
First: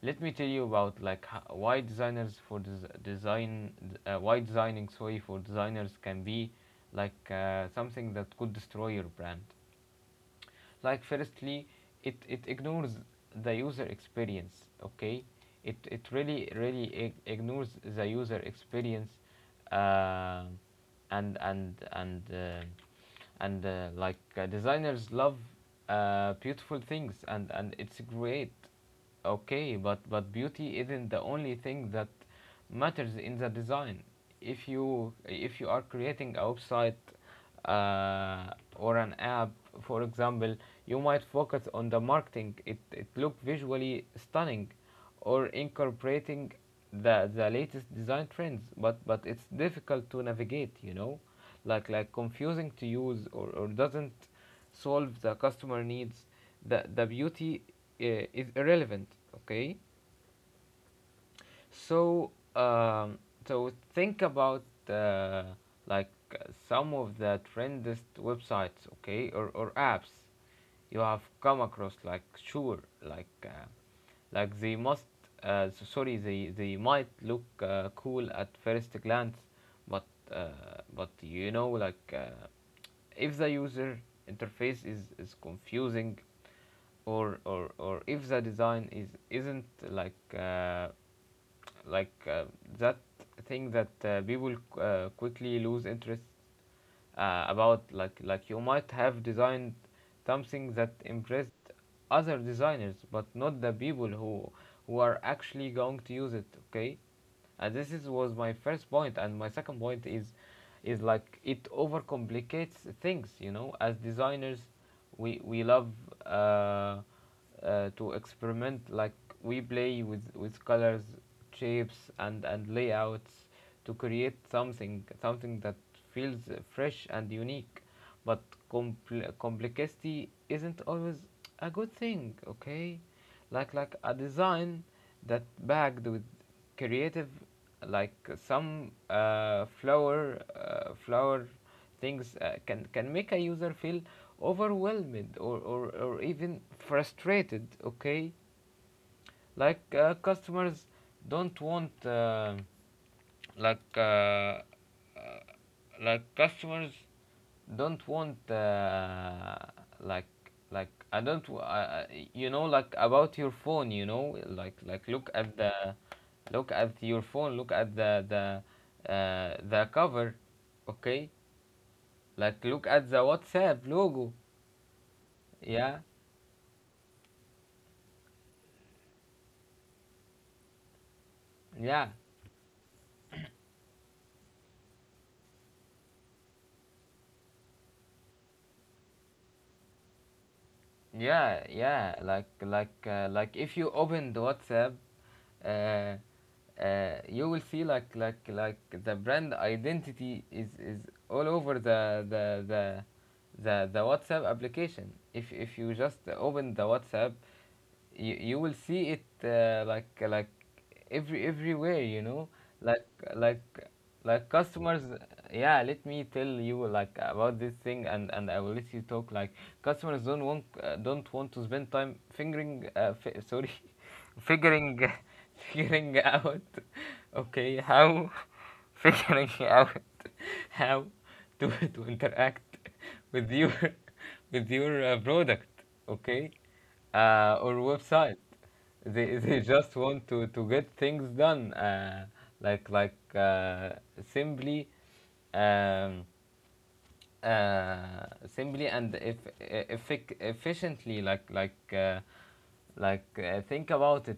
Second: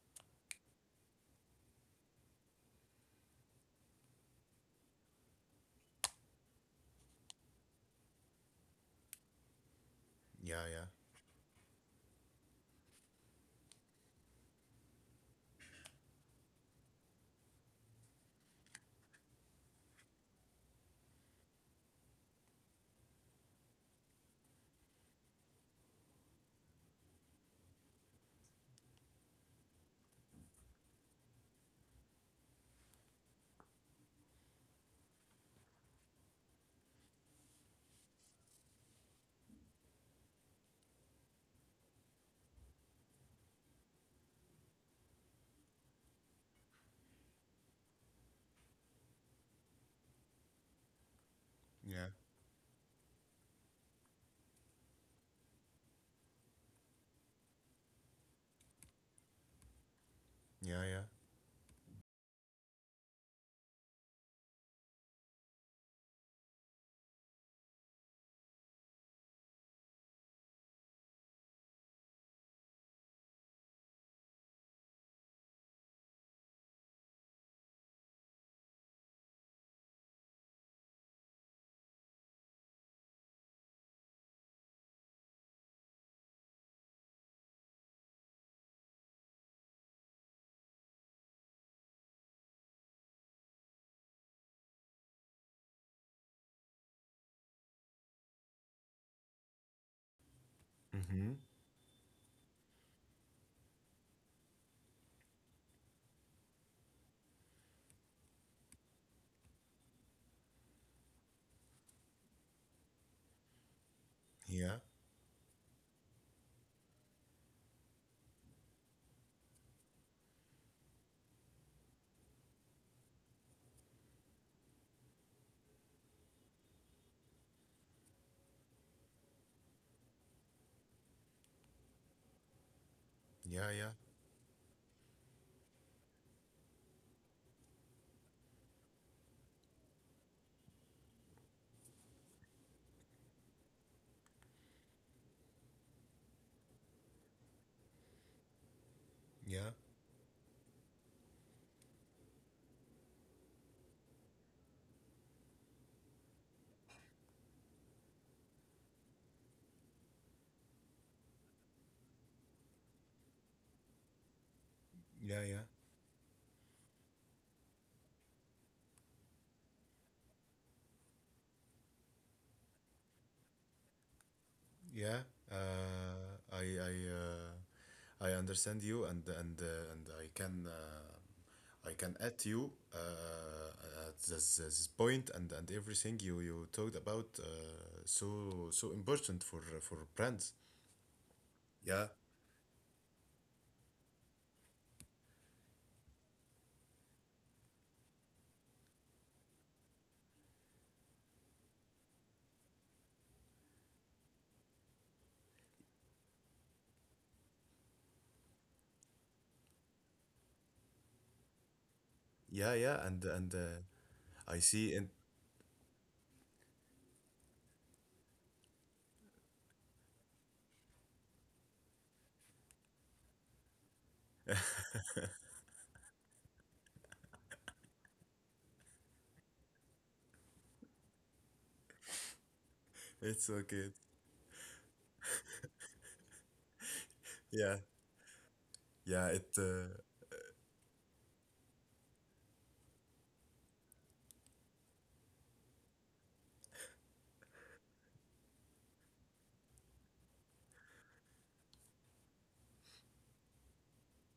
Speaker 1: let me tell you about like ho- why designers for des- design uh, why designing, sorry, for designers can be like uh, something that could destroy your brand.
Speaker 2: Yeah, yeah,
Speaker 1: Like, firstly, it it ignores the user experience. Okay, it it really really ig- ignores the user experience. Uh, and and and uh, and uh, like uh, designers love uh, beautiful things, and and it's great. Okay, but but beauty isn't the only thing that matters in the design. If you if you are creating a website uh, or an app, for example, you might focus on the marketing. It it look visually stunning, or incorporating the the latest design trends. But but it's difficult to navigate. You know, like
Speaker 2: yeah,
Speaker 1: like confusing to use, or or doesn't solve the customer needs, the the beauty uh, is irrelevant, okay?
Speaker 2: yeah, yeah.
Speaker 1: So, um, so think about uh, like uh, some of the trendiest websites, okay, or, or apps you have come across. Like, sure, like uh, like they must, uh, so- sorry, they they might look uh, cool at first glance, but uh, but you know, like uh, if the user interface is is confusing, or or or if the design is isn't like. Uh, like uh, that thing that uh, people uh, quickly lose interest uh, about. like like you might have designed something that
Speaker 2: Mm-hmm.
Speaker 1: impressed other designers, but not the people who who are actually going to use it, okay? And this is was my first point, and my second point is is like it overcomplicates things, you know. As designers,
Speaker 2: Yeah,
Speaker 1: we we love uh, uh, to experiment, like we play with with colors, shapes, and and layouts to create something something that feels fresh and unique. But compl- complexity isn't always a good thing, okay?
Speaker 2: yeah,
Speaker 1: like
Speaker 2: yeah,
Speaker 1: like a design that bagged with creative, like some uh, flower uh, flower things, uh, can can make a user feel overwhelmed, or, or, or even frustrated, okay?
Speaker 2: yeah,
Speaker 1: Like, uh, customers don't want, um, like uh, uh, like customers don't want, uh, like like I don't w- uh, you know, like about your phone, you know, like like look
Speaker 2: yeah,
Speaker 1: at
Speaker 2: yeah.
Speaker 1: the, look at your phone, look at the the uh, the cover, okay? Like, look at the WhatsApp logo.
Speaker 2: Yeah,
Speaker 1: Yeah,
Speaker 2: uh, I I uh, I understand you, and and uh, and I can uh, I
Speaker 1: yeah,
Speaker 2: can add to you uh, at this, this point, and and everything you you talked about, uh, so so important for for brands.
Speaker 1: yeah,
Speaker 2: Yeah,
Speaker 1: yeah. Like like uh, like if you open the WhatsApp, uh, uh, you will see like like like the brand identity is is all over the the the the, the WhatsApp application. If if you just open the WhatsApp, you, you will see it uh, like like every everywhere, you know.
Speaker 2: yeah,
Speaker 1: like
Speaker 2: yeah, and and
Speaker 1: like
Speaker 2: uh,
Speaker 1: like
Speaker 2: I see,
Speaker 1: customers,
Speaker 2: and
Speaker 1: yeah, let me tell you like about this thing, and and I will let you talk. Like, customers don't want uh, don't want to spend time fingering uh, fi- sorry figuring figuring out, okay, how figuring out how to to interact
Speaker 2: it's
Speaker 1: with your
Speaker 2: okay.
Speaker 1: with your uh, product, okay, uh, or
Speaker 2: Yeah,
Speaker 1: website.
Speaker 2: yeah,
Speaker 1: They
Speaker 2: it
Speaker 1: they
Speaker 2: uh,
Speaker 1: just want to, to get things done, uh, like like uh, simply, um, uh, simply and if, effic- efficiently. Like, like uh, like uh, think about it.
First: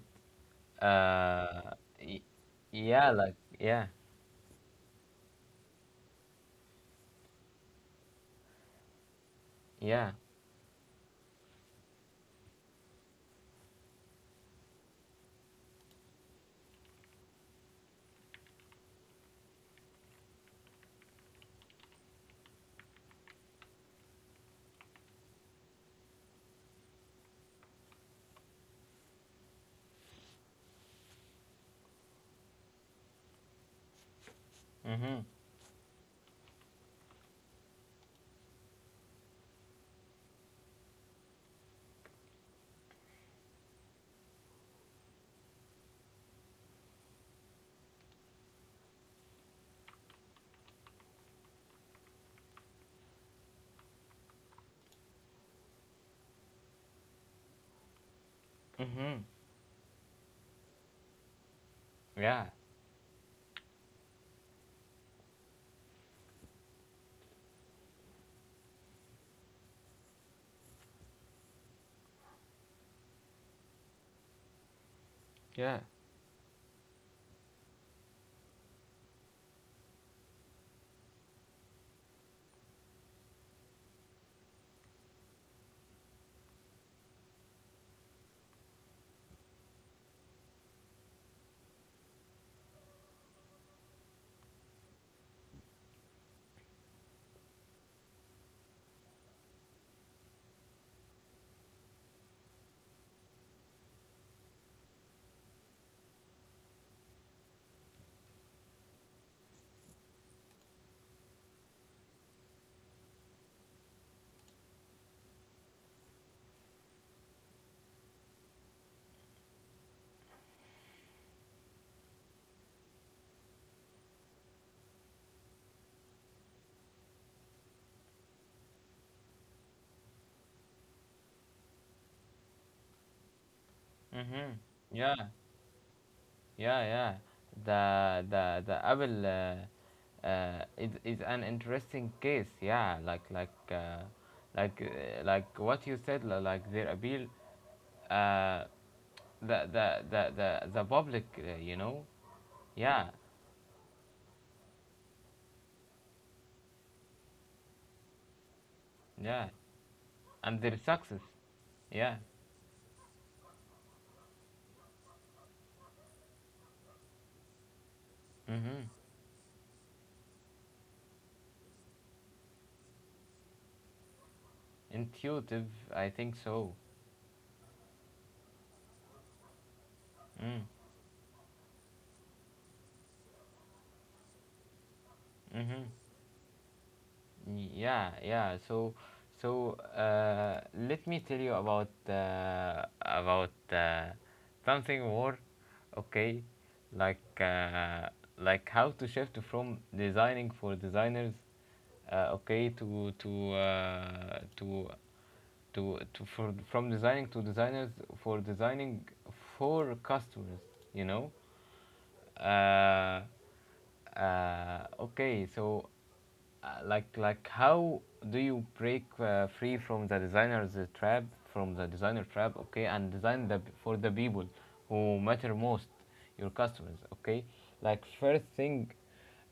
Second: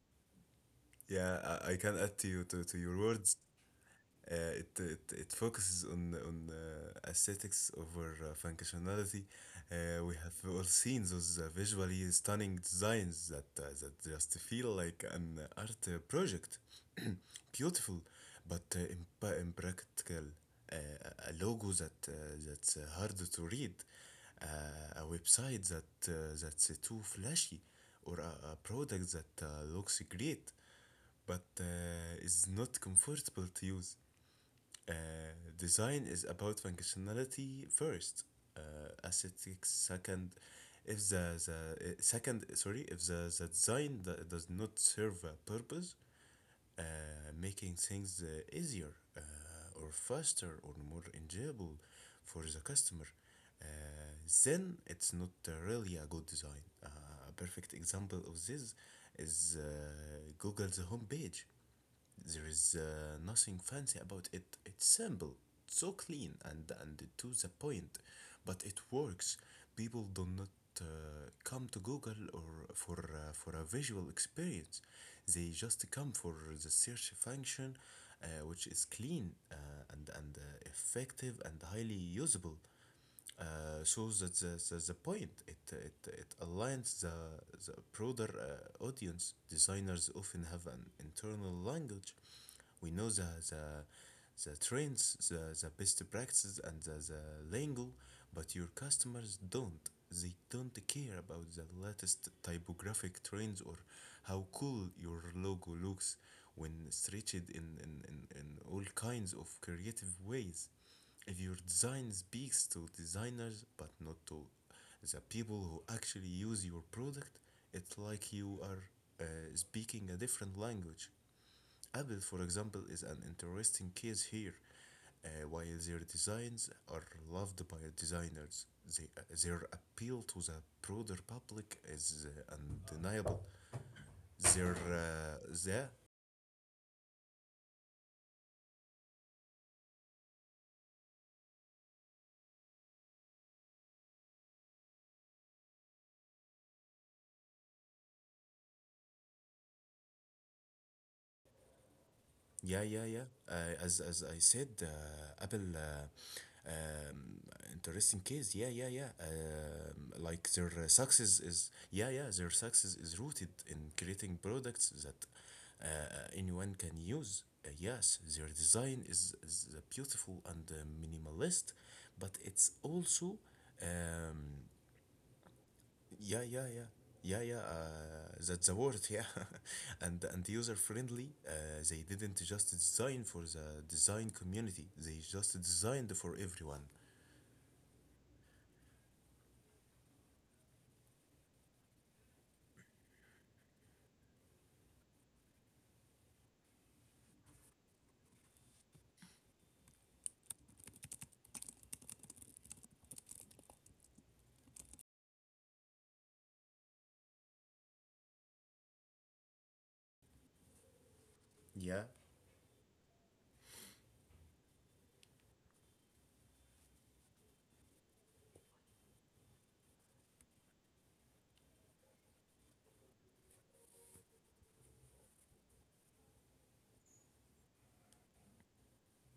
Speaker 2: yeah, I, I
Speaker 1: Uh,
Speaker 2: can add
Speaker 1: y-
Speaker 2: to you to to your
Speaker 1: yeah, like
Speaker 2: words.
Speaker 1: yeah,
Speaker 2: Uh, it, it it focuses on on uh, aesthetics over uh, functionality. Uh,
Speaker 1: yeah.
Speaker 2: we have all seen those uh, visually stunning designs that uh, that just feel like an art uh, project, beautiful, but uh, imp- impractical. Uh, a a logo that uh, that's uh, hard to read, uh, a website that uh, that's uh, too flashy, or a, a product that uh, looks great but uh, is not comfortable to use. Uh,
Speaker 1: Mhm.
Speaker 2: Design is about functionality first, uh, aesthetics second. If the, the uh, second, sorry, If the, the design that does not serve a purpose, uh, making things uh, easier uh, or faster or more enjoyable for the customer, uh, then it's not uh, really a good design. Uh, a perfect example of this
Speaker 1: Mhm.
Speaker 2: is uh, Google's homepage. There
Speaker 1: Yeah.
Speaker 2: is uh, nothing fancy about it. It's simple, it's so clean, and and to the point, but it works. People do not uh, come to Google or for uh, for a visual experience. They
Speaker 1: Yeah.
Speaker 2: just come for the search function, uh, which is clean uh, and and uh, effective and highly usable, uh, shows that the, the, the point it, it, it aligns the, the broader uh, audience. Designers often have an internal language. We know the, the, the trends, the, the best practices, and the, the lingo, but your customers don't. They don't care about the latest typographic trends or how cool your logo looks when stretched in, in, in, in all kinds of creative ways. If your design speaks to designers but not to the people who actually use your product, it's like you are uh, speaking a different language. Apple, for example, is an interesting case here. Uh, while their designs are loved by designers, they, uh, their appeal to the broader public is uh, undeniable.
Speaker 1: Mhm.
Speaker 2: Their
Speaker 1: Yeah.
Speaker 2: uh, the
Speaker 1: Yeah, yeah. The the the Apple uh, uh, is is an interesting case. Yeah, like like uh, like uh, like what you said. li- Like their appeal, uh, the the the the the public. Uh, you know.
Speaker 2: Yeah, yeah,
Speaker 1: Yeah,
Speaker 2: yeah. Uh, as as I said, uh, Apple, uh, um, interesting case. Yeah, yeah, yeah.
Speaker 1: yeah,
Speaker 2: Um, like
Speaker 1: and
Speaker 2: their
Speaker 1: their
Speaker 2: uh,
Speaker 1: success.
Speaker 2: success is, yeah,
Speaker 1: Yeah.
Speaker 2: yeah, their success is rooted in creating products that uh, anyone can use. Uh, yes, their
Speaker 1: Mhm.
Speaker 2: design is is beautiful and uh, minimalist, but it's also, um,
Speaker 1: Intuitive, I think
Speaker 2: yeah, yeah,
Speaker 1: so.
Speaker 2: yeah, yeah, yeah. Uh, that's the word, yeah. And and
Speaker 1: Mm.
Speaker 2: user friendly. Uh, they didn't just design for the design community. They just
Speaker 1: Mhm.
Speaker 2: designed for everyone.
Speaker 1: Yeah, yeah. So, so uh, let me tell you about uh, about uh, something more, okay? Like uh, like how to shift from designing for designers, uh, okay, to to uh, to to to for from designing to designers for designing for customers. You know,
Speaker 2: Yeah,
Speaker 1: uh, uh, okay, so uh, like like how do you break uh, free from the designer's trap, from the designer trap, okay, and design the for the people who matter most, your customers, okay? Like, first thing,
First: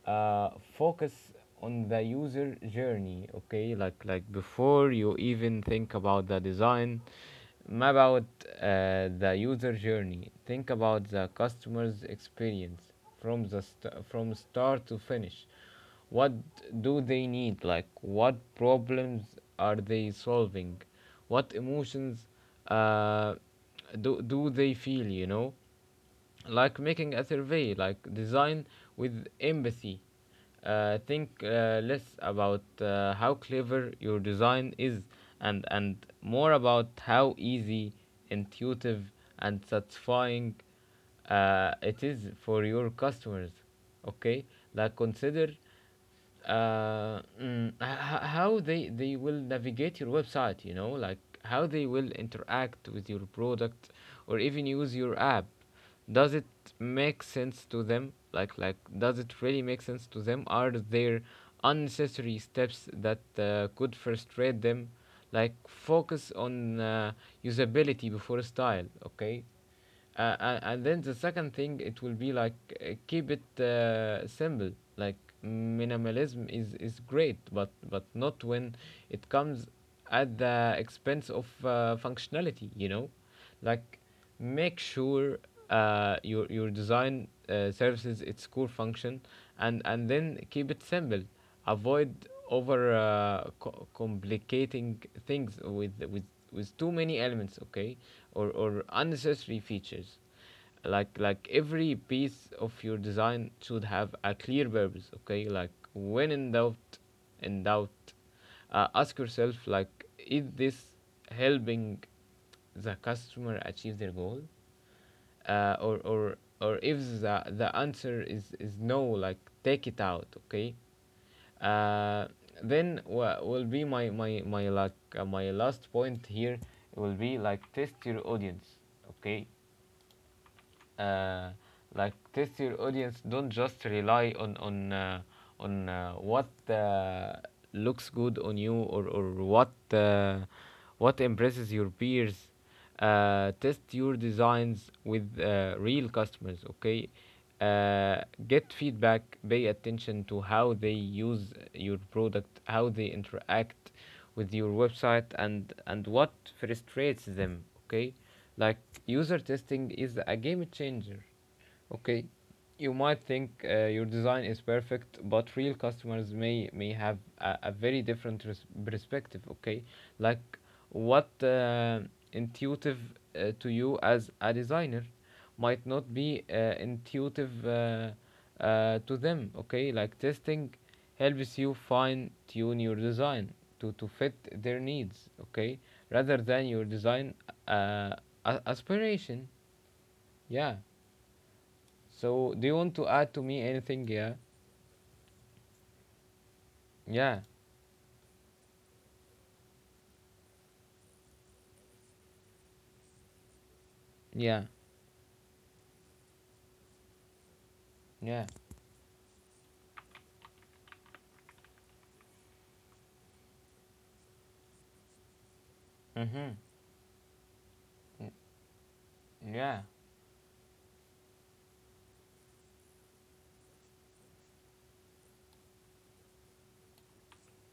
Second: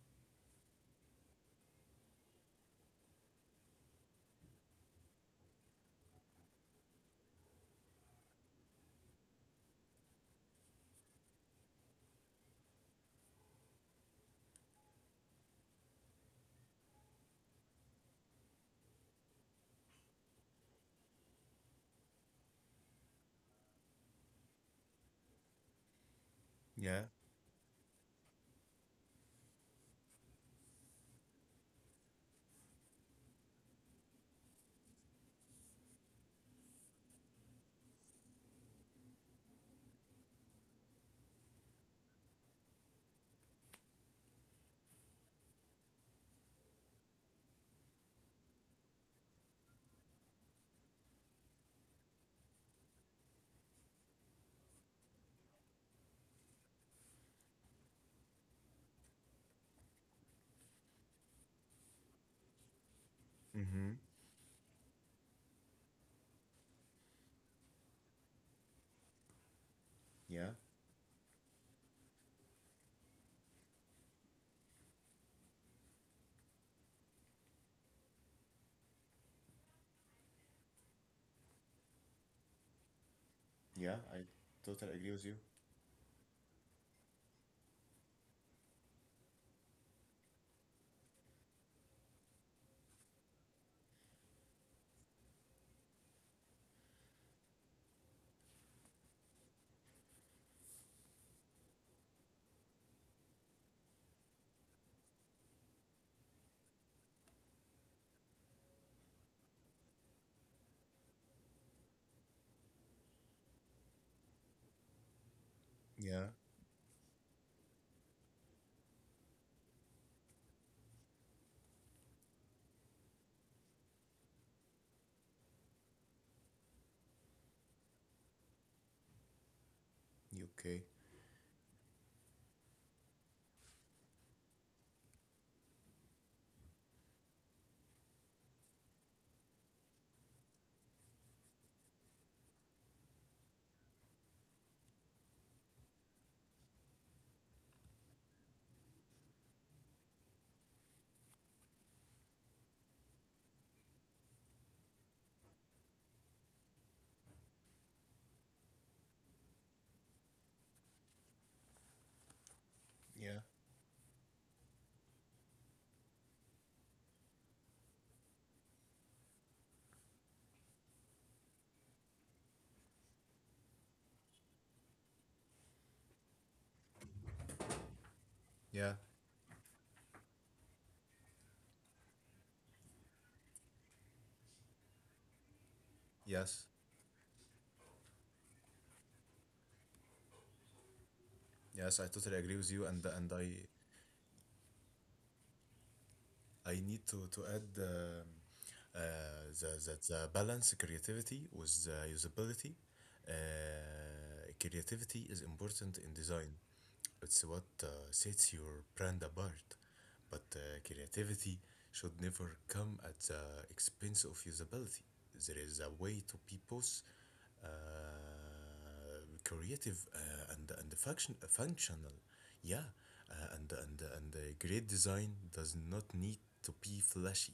Speaker 1: uh, focus on the user journey, okay? like like before you even think about the design, map out uh, the user journey. Think about the customer's experience from the st- from start to finish. What do they need? Like, what problems are they solving? What emotions uh, do do they feel? You know, like
Speaker 2: yeah.
Speaker 1: making a survey, like design with empathy. Uh, think uh, less about uh, how clever your design is, and, and more about how easy, intuitive, and satisfying uh, it is for your customers. Okay, like consider uh, mm, h- h- how they they will navigate your website, you know like how they will interact with your product or even use your app. Does it make sense to them? Like like does it really make sense to them? Are there unnecessary steps that uh, could
Speaker 2: Mm-hmm.
Speaker 1: frustrate them? Like focus on uh, usability before style. Okay, uh, and,
Speaker 2: Yeah,
Speaker 1: and then the second thing it will be like, uh, keep it uh, simple. Like minimalism is is great, but but not when it comes at the expense of uh, functionality, you know. Like
Speaker 2: yeah. I
Speaker 1: make
Speaker 2: totally
Speaker 1: sure
Speaker 2: agree with you.
Speaker 1: uh, your your design uh, services its core function, and and then keep it simple. Avoid over uh, co- complicating things with with with too many elements. Okay, or or unnecessary features. Like like every piece of your design should have a clear purpose. Okay, like when in doubt, in doubt uh, ask yourself, like, is this helping the customer achieve their goal? Uh, or or
Speaker 2: Yeah.
Speaker 1: or if the the answer is is no, like, take it out, okay? Uh, then wha- will be my my my like uh, my last point here. Will be like, test your audience, okay?
Speaker 2: You okay?
Speaker 1: uh, like test your audience. Don't just rely on on uh, on uh, what uh, looks good on you, or or what uh, what impresses your peers. Uh, test your designs with uh, real customers. Okay, uh, get feedback, pay attention to how they use your product, how they interact with your website, and and what frustrates them. Okay, like user testing is a game changer. Okay, you might think uh,
Speaker 2: Yeah.
Speaker 1: your design is perfect, but real customers may may have a, a very different res- perspective. Okay, like what uh, intuitive uh, to you as a designer might not be uh, intuitive uh, uh, to them.
Speaker 2: Yeah.
Speaker 1: Okay, like testing helps you fine tune your design to, to fit their needs. Okay, rather than your
Speaker 2: Yes.
Speaker 1: design uh, a- aspiration. Yeah. So
Speaker 2: Yes,
Speaker 1: do
Speaker 2: I
Speaker 1: you want
Speaker 2: totally
Speaker 1: to
Speaker 2: agree
Speaker 1: add
Speaker 2: with
Speaker 1: to
Speaker 2: you,
Speaker 1: me
Speaker 2: and and
Speaker 1: anything?
Speaker 2: I
Speaker 1: Yeah. Yeah.
Speaker 2: I need to to add um uh, the that the balance creativity with the usability.
Speaker 1: Yeah.
Speaker 2: Uh, creativity is important in design. It's what
Speaker 1: Yeah.
Speaker 2: uh, sets your brand apart. But uh, creativity should never come at the expense of usability. There is
Speaker 1: Mhm.
Speaker 2: a way to be both. Uh,
Speaker 1: Mm,
Speaker 2: uh,
Speaker 1: yeah.
Speaker 2: creative uh, and and function functional yeah uh, and and and uh, Great design does not need to be flashy.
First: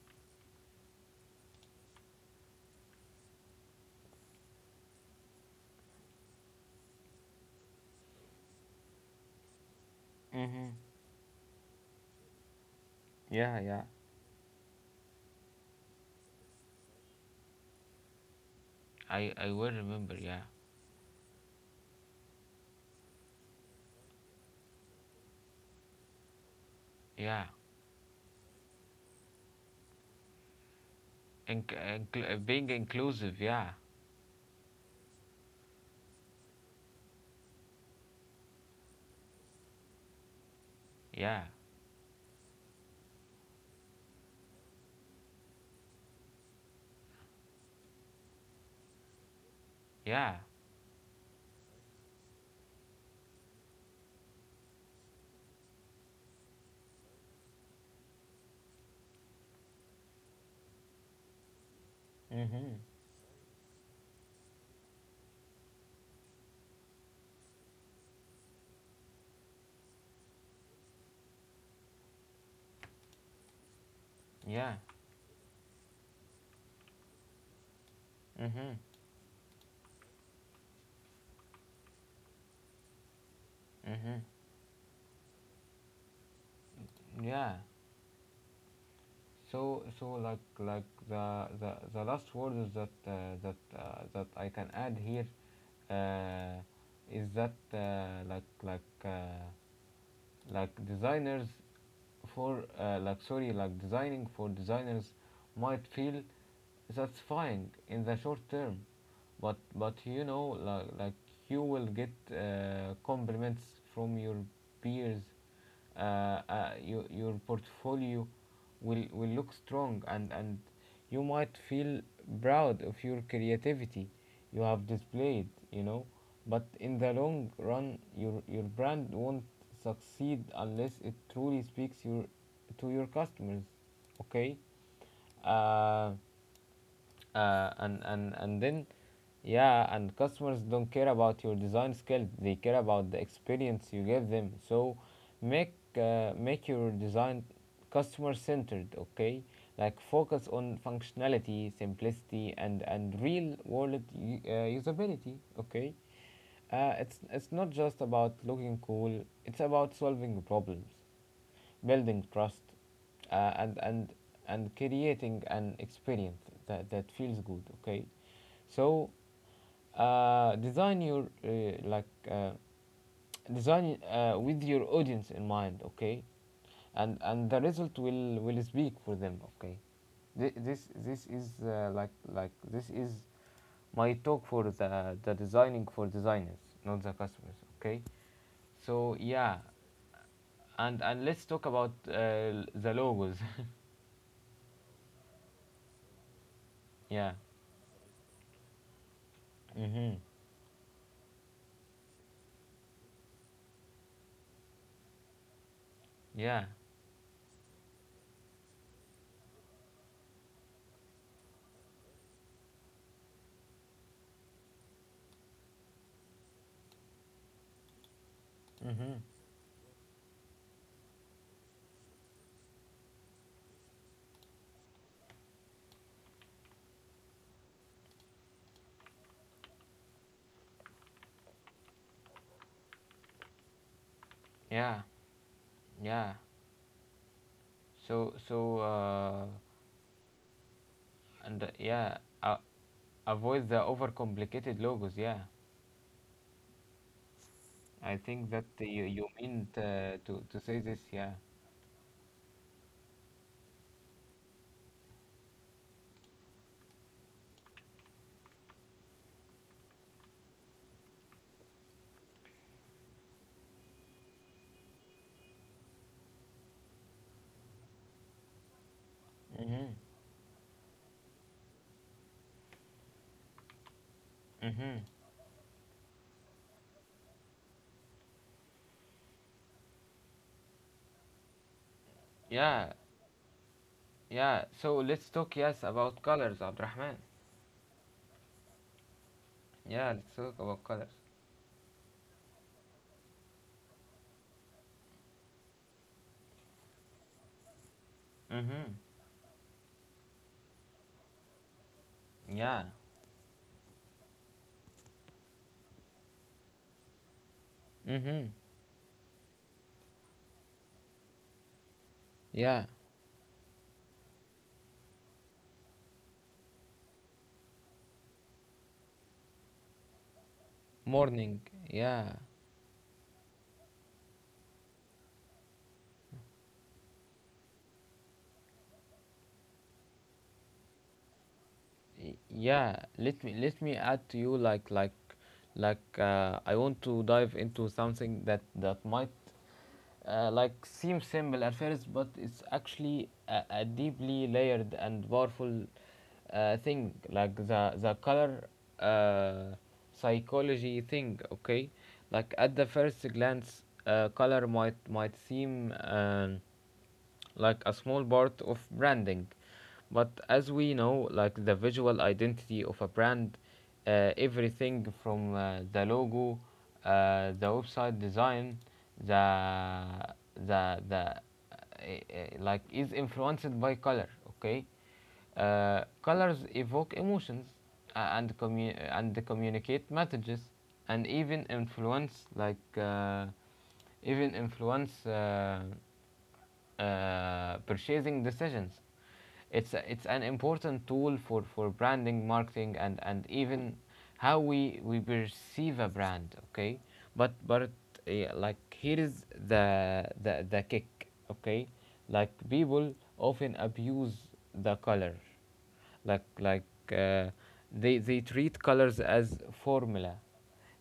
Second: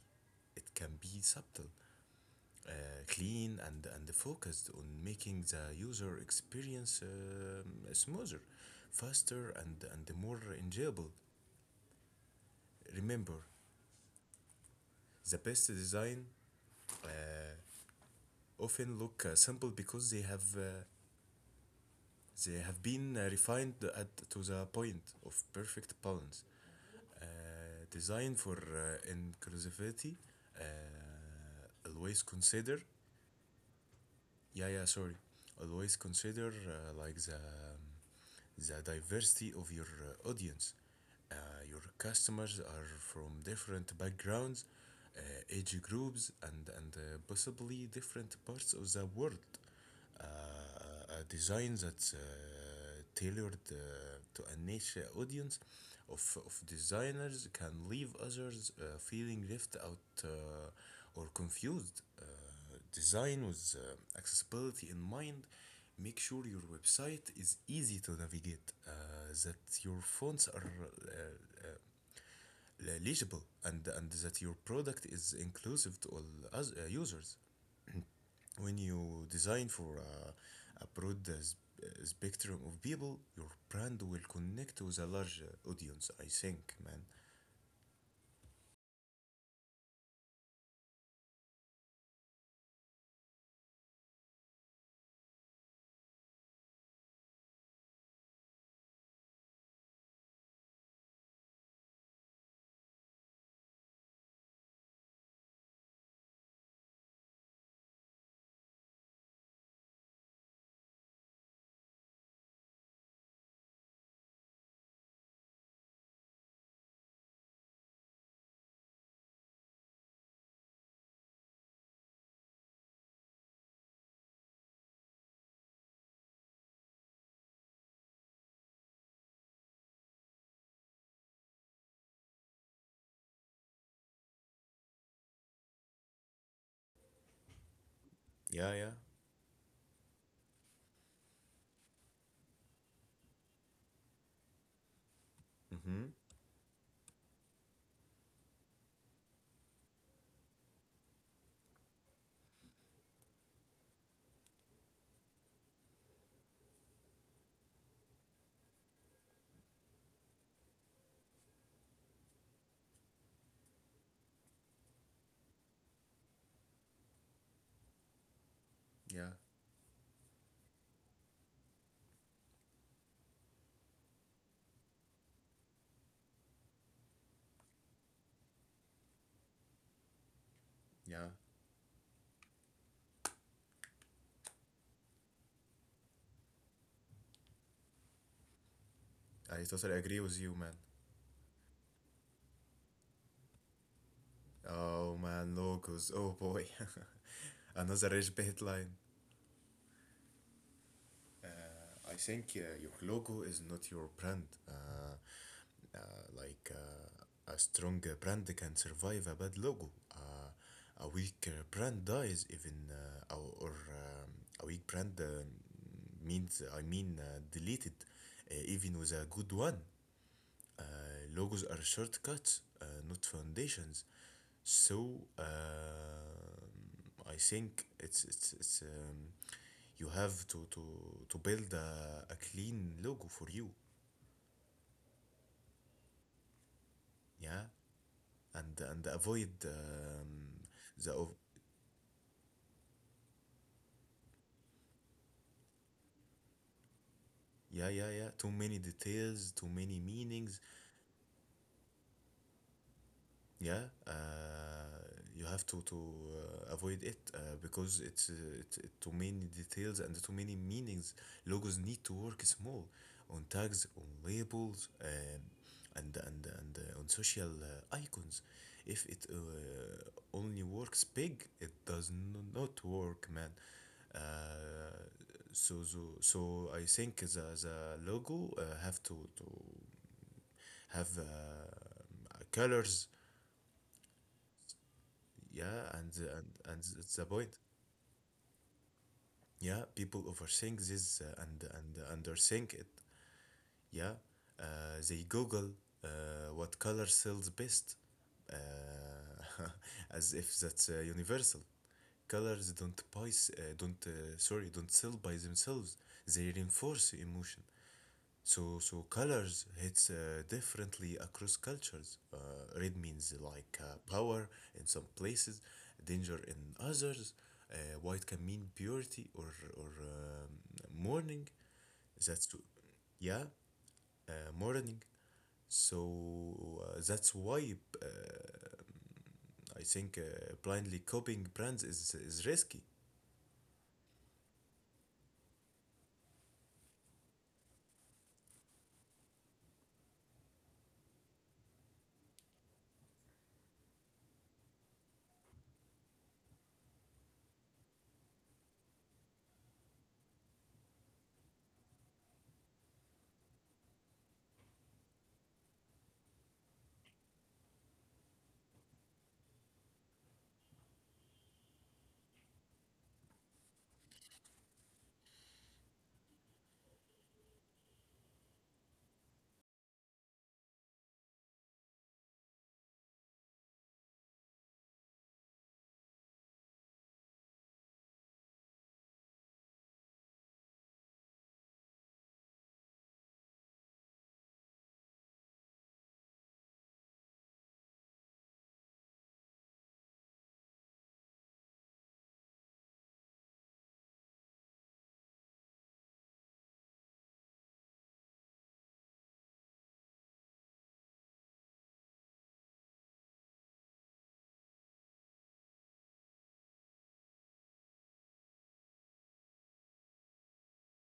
Speaker 2: It can be subtle, uh, clean, and and focused on making the user experience um, smoother, faster, and and more
Speaker 1: Mhm.
Speaker 2: enjoyable. Remember,
Speaker 1: Yeah. Yeah.
Speaker 2: the best design uh, often look
Speaker 1: I
Speaker 2: uh,
Speaker 1: I
Speaker 2: simple
Speaker 1: will
Speaker 2: because
Speaker 1: remember.
Speaker 2: they have
Speaker 1: Yeah.
Speaker 2: uh, they have been uh, refined at to the point of perfect balance. Uh,
Speaker 1: Yeah.
Speaker 2: design for uh, inclusivity. Uh,
Speaker 1: Inc-
Speaker 2: always
Speaker 1: incl- uh, being
Speaker 2: consider
Speaker 1: inclusive. Yeah.
Speaker 2: yeah yeah sorry always consider, uh, like the the diversity of your uh, audience. uh,
Speaker 1: Yeah.
Speaker 2: your customers are from different backgrounds, uh, age groups, and and uh, possibly different parts of the world. Uh,
Speaker 1: Yeah.
Speaker 2: a design that's uh, tailored uh, to a niche audience of, of designers can leave others uh, feeling left out uh, or confused. Uh,
Speaker 1: Mhm.
Speaker 2: design with uh, accessibility in mind. Make sure your website is easy to navigate, uh, that your fonts are uh, uh, uh, legible, and, and that
Speaker 1: Yeah.
Speaker 2: your product is inclusive to all us, uh, users.
Speaker 1: Mhm.
Speaker 2: When you design for uh, a broad uh, uh, spectrum of people, your
Speaker 1: Mhm.
Speaker 2: brand will connect with a large uh, audience, I think, man.
Speaker 1: Yeah. So so like like the the, the last word is that uh, that uh, that I can add here uh, is that, uh, like like uh, like, designers for uh, like, sorry, like designing for designers might feel satisfying in the short term, but but you know, like, like you will get uh, compliments from your peers. Uh, uh, you, your portfolio will, will look strong, and, and you might feel proud of your creativity you have displayed, you know. But in the long run, your, your brand won't succeed unless it truly speaks your, to your customers, okay? Uh, uh, and and and
Speaker 2: Yeah, yeah.
Speaker 1: then, yeah, and customers don't care about your design skills, they care about the experience you give them. So make
Speaker 2: Mm-hmm.
Speaker 1: uh, make your design customer centered. Okay, like focus on functionality, simplicity, and and real world u- uh, usability. Okay, uh, it's it's not just about looking cool, it's about solving problems, building trust, uh, and and and creating an experience that, that feels good. Okay,
Speaker 2: Yeah,
Speaker 1: so uh, design your uh, like uh, design uh, with your audience in mind. Okay, and and the result will will speak for them. Okay, Thi- this
Speaker 2: yeah.
Speaker 1: this is uh, like like this is my talk for the the designing for designers, not the customers. Okay, so
Speaker 2: I
Speaker 1: yeah.
Speaker 2: totally agree with you, man.
Speaker 1: and and let's talk about uh, the logos.
Speaker 2: Oh man, logos. Oh boy.
Speaker 1: Yeah.
Speaker 2: Another rich bait line.
Speaker 1: Mm-hmm.
Speaker 2: Uh, I think uh, your logo is not your brand. Uh, uh, like
Speaker 1: Yeah.
Speaker 2: uh, a strong uh, brand can survive a bad logo. Uh, a weak uh, brand dies even, uh, or, or um, a weak brand uh, means, I mean, uh, deleted, uh, even with a
Speaker 1: Mm-hmm.
Speaker 2: good one. Uh, Logos are shortcuts, uh, not foundations. So um, I think it's it's it's um, you have to to to build a a clean logo for you,
Speaker 1: Yeah, yeah,
Speaker 2: yeah,
Speaker 1: so so
Speaker 2: and and
Speaker 1: uh,
Speaker 2: avoid um, the ov-
Speaker 1: and uh, yeah, uh, avoid the overcomplicated logos. Yeah, I
Speaker 2: yeah, yeah,
Speaker 1: think
Speaker 2: yeah,
Speaker 1: that
Speaker 2: too
Speaker 1: you,
Speaker 2: many
Speaker 1: you mean uh,
Speaker 2: details, too many
Speaker 1: to to say
Speaker 2: meanings,
Speaker 1: this. Yeah.
Speaker 2: yeah. Uh, you have to to uh, avoid it uh, because it's uh, it, it too many details and too many meanings. Logos need to work small, on tags, on labels, um, and and and uh, on social uh, icons. If it uh,
Speaker 1: Mm-hmm.
Speaker 2: only works big, it does n- not work, man.
Speaker 1: Mm-hmm.
Speaker 2: Uh, so so so I think the the logo uh, have to to have uh,
Speaker 1: Yeah,
Speaker 2: colors.
Speaker 1: yeah, so let's talk, yes, about
Speaker 2: Yeah, and
Speaker 1: colors,
Speaker 2: the- and and
Speaker 1: Abdurrahman.
Speaker 2: it's the point. Yeah,
Speaker 1: Yeah, let's
Speaker 2: people
Speaker 1: talk about
Speaker 2: overthink
Speaker 1: colors.
Speaker 2: this uh, and and underthink it. Yeah, uh, they Google uh, what color sells best, uh,
Speaker 1: Mm-hmm.
Speaker 2: as if that's uh, universal. Colors
Speaker 1: Yeah.
Speaker 2: don't buy, s- uh, don't uh, sorry, don't sell by themselves. They reinforce emotion.
Speaker 1: Mm-hmm.
Speaker 2: So, so colors hits uh, differently across cultures. Uh,
Speaker 1: Yeah.
Speaker 2: red means like uh, power in some places, danger in others. Uh, white can mean purity or or um, mourning.
Speaker 1: Morning. Yeah.
Speaker 2: That's w- yeah, uh, mourning. So uh, that's why uh, I think uh, blindly copying brands is
Speaker 1: Y-
Speaker 2: is risky.
Speaker 1: yeah, let me let me add to you, like like like uh, I want to dive into something that that might uh, like seem simple at first, but it's actually a, a deeply layered and powerful uh, thing, like the the color uh, psychology thing. Okay, like at the first glance, uh, color might might seem um, like a small part of branding. But as we know, like the visual identity of a brand, uh, everything from uh, the logo, uh, the website design, the the the uh, uh, like, is influenced by color. Okay, uh, colors evoke emotions uh, and commu- and communicate messages, and even influence, like uh, even influence uh, uh, purchasing decisions. It's, a, it's an important tool for, for branding, marketing, and, and even how we, we perceive a brand, okay? But, but yeah, like, here is the, the, the kick, okay? Like, people often abuse the color, like like uh, they they treat colors as formula.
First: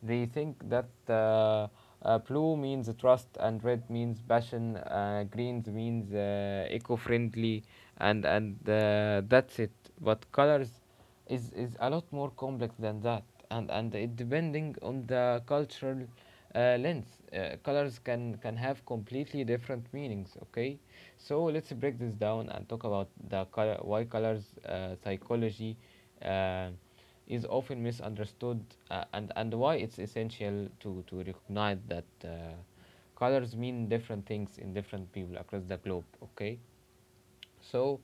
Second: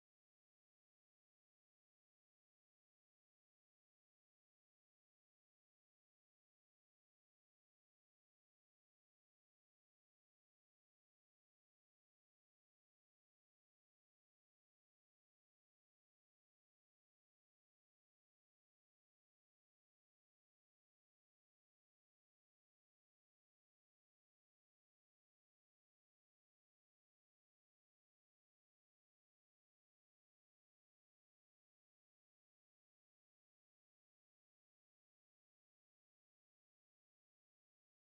Speaker 1: They think that uh, uh, blue means trust, and red means passion, uh, greens means uh, eco-friendly, and and uh, that's it. But colors is is a lot more complex than that, and and it depending on the cultural uh, lens, uh, colors can can have completely different meanings. Okay, so let's break this down and talk about the color, why colors uh, psychology uh, is often misunderstood, uh, and and why it's essential to to recognize that, uh, colors mean different things in different people across the globe. Okay, so,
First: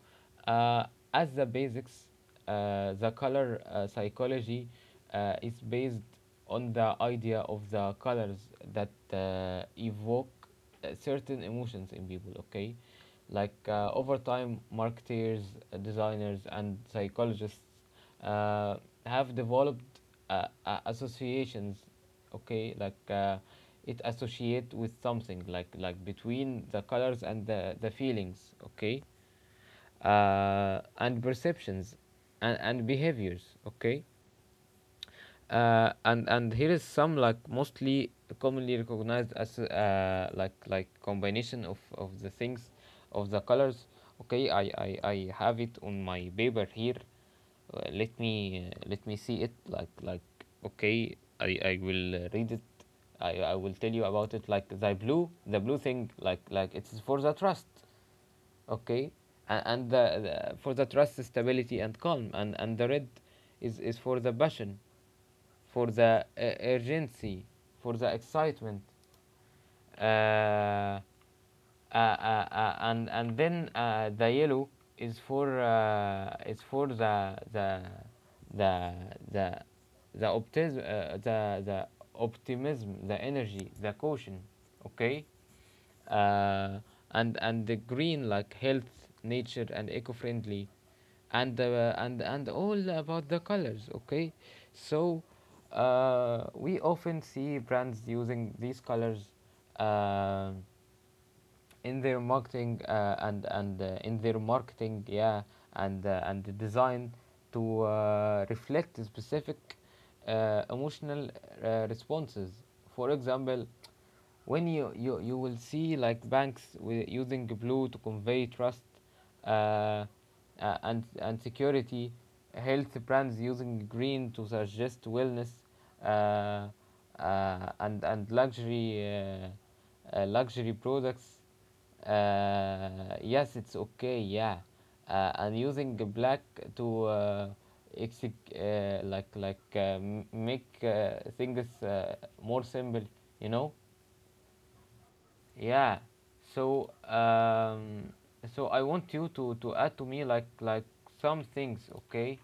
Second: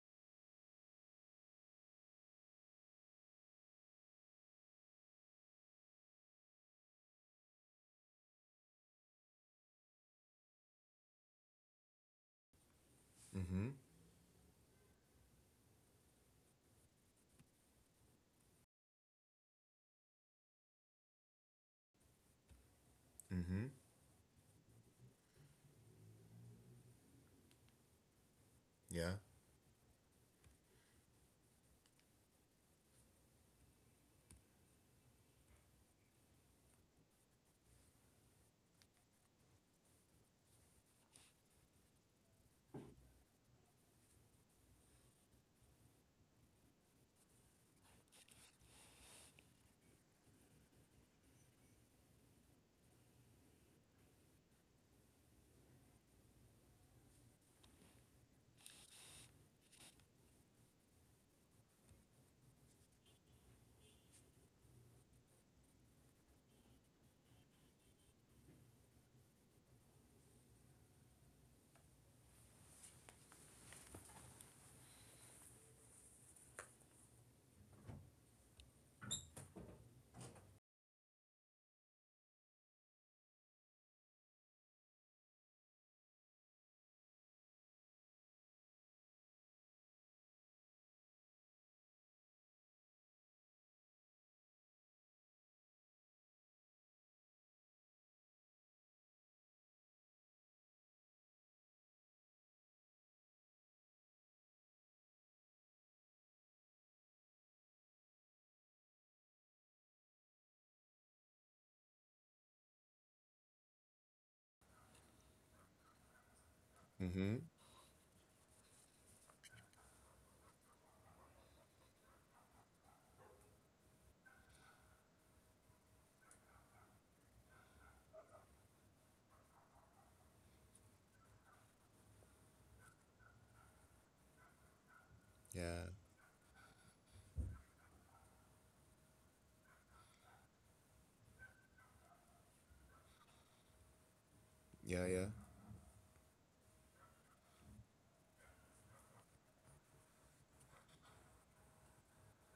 Speaker 1: uh, as the basics, uh, the color uh, psychology uh, is based on the idea of the colors that uh, evoke uh, certain emotions in people, okay? Like
Speaker 2: Mm-hmm.
Speaker 1: uh, over time, marketers, uh, designers, and psychologists uh, have developed uh, uh, associations, okay? Like uh,
Speaker 2: Mm-hmm.
Speaker 1: it associate with something, like like between the colors and the, the feelings, okay?
Speaker 2: Yeah.
Speaker 1: Uh, and perceptions and, and behaviors. Okay, uh, and and here is some, like, mostly commonly recognized as uh, like like combination of, of the things, of the colors. Okay, I, I, I have it on my paper here. Uh, let me uh, let me see it, like like okay, I, I will uh, read it. I, I will tell you about it, like, the blue, the blue thing, like like it's for the trust. Okay, and, and the, the for the trust, stability, and calm. and, and the red is, is for the passion, for the uh, urgency, for the excitement. Uh, uh, uh, uh, and and then uh, the yellow is for uh, is for the the the the the optimism, uh, the the optimism, the energy, the caution. Okay, uh, and and the green, like health, nature, and eco-friendly, and uh, and and all about the colors. Okay, so uh, we often see brands using these colors uh, in their marketing uh, and and uh, in their marketing, yeah, and uh, and the design to uh, reflect specific uh, emotional uh, responses. For example, when you, you, you will see like banks wi-
Speaker 2: Mm-hmm.
Speaker 1: using blue to convey trust, uh, uh, and, and security, health brands using green to suggest wellness, uh, uh, and, and luxury, uh, uh, luxury products. Uh, yes, it's okay, yeah. Uh, and
Speaker 2: Yeah.
Speaker 1: using black to uh, exec- uh, like like uh, m- make uh, things uh, more simple, you know.
Speaker 2: Yeah. Yeah.
Speaker 1: Yeah. So um, so I want you to to add to me, like like some things, okay?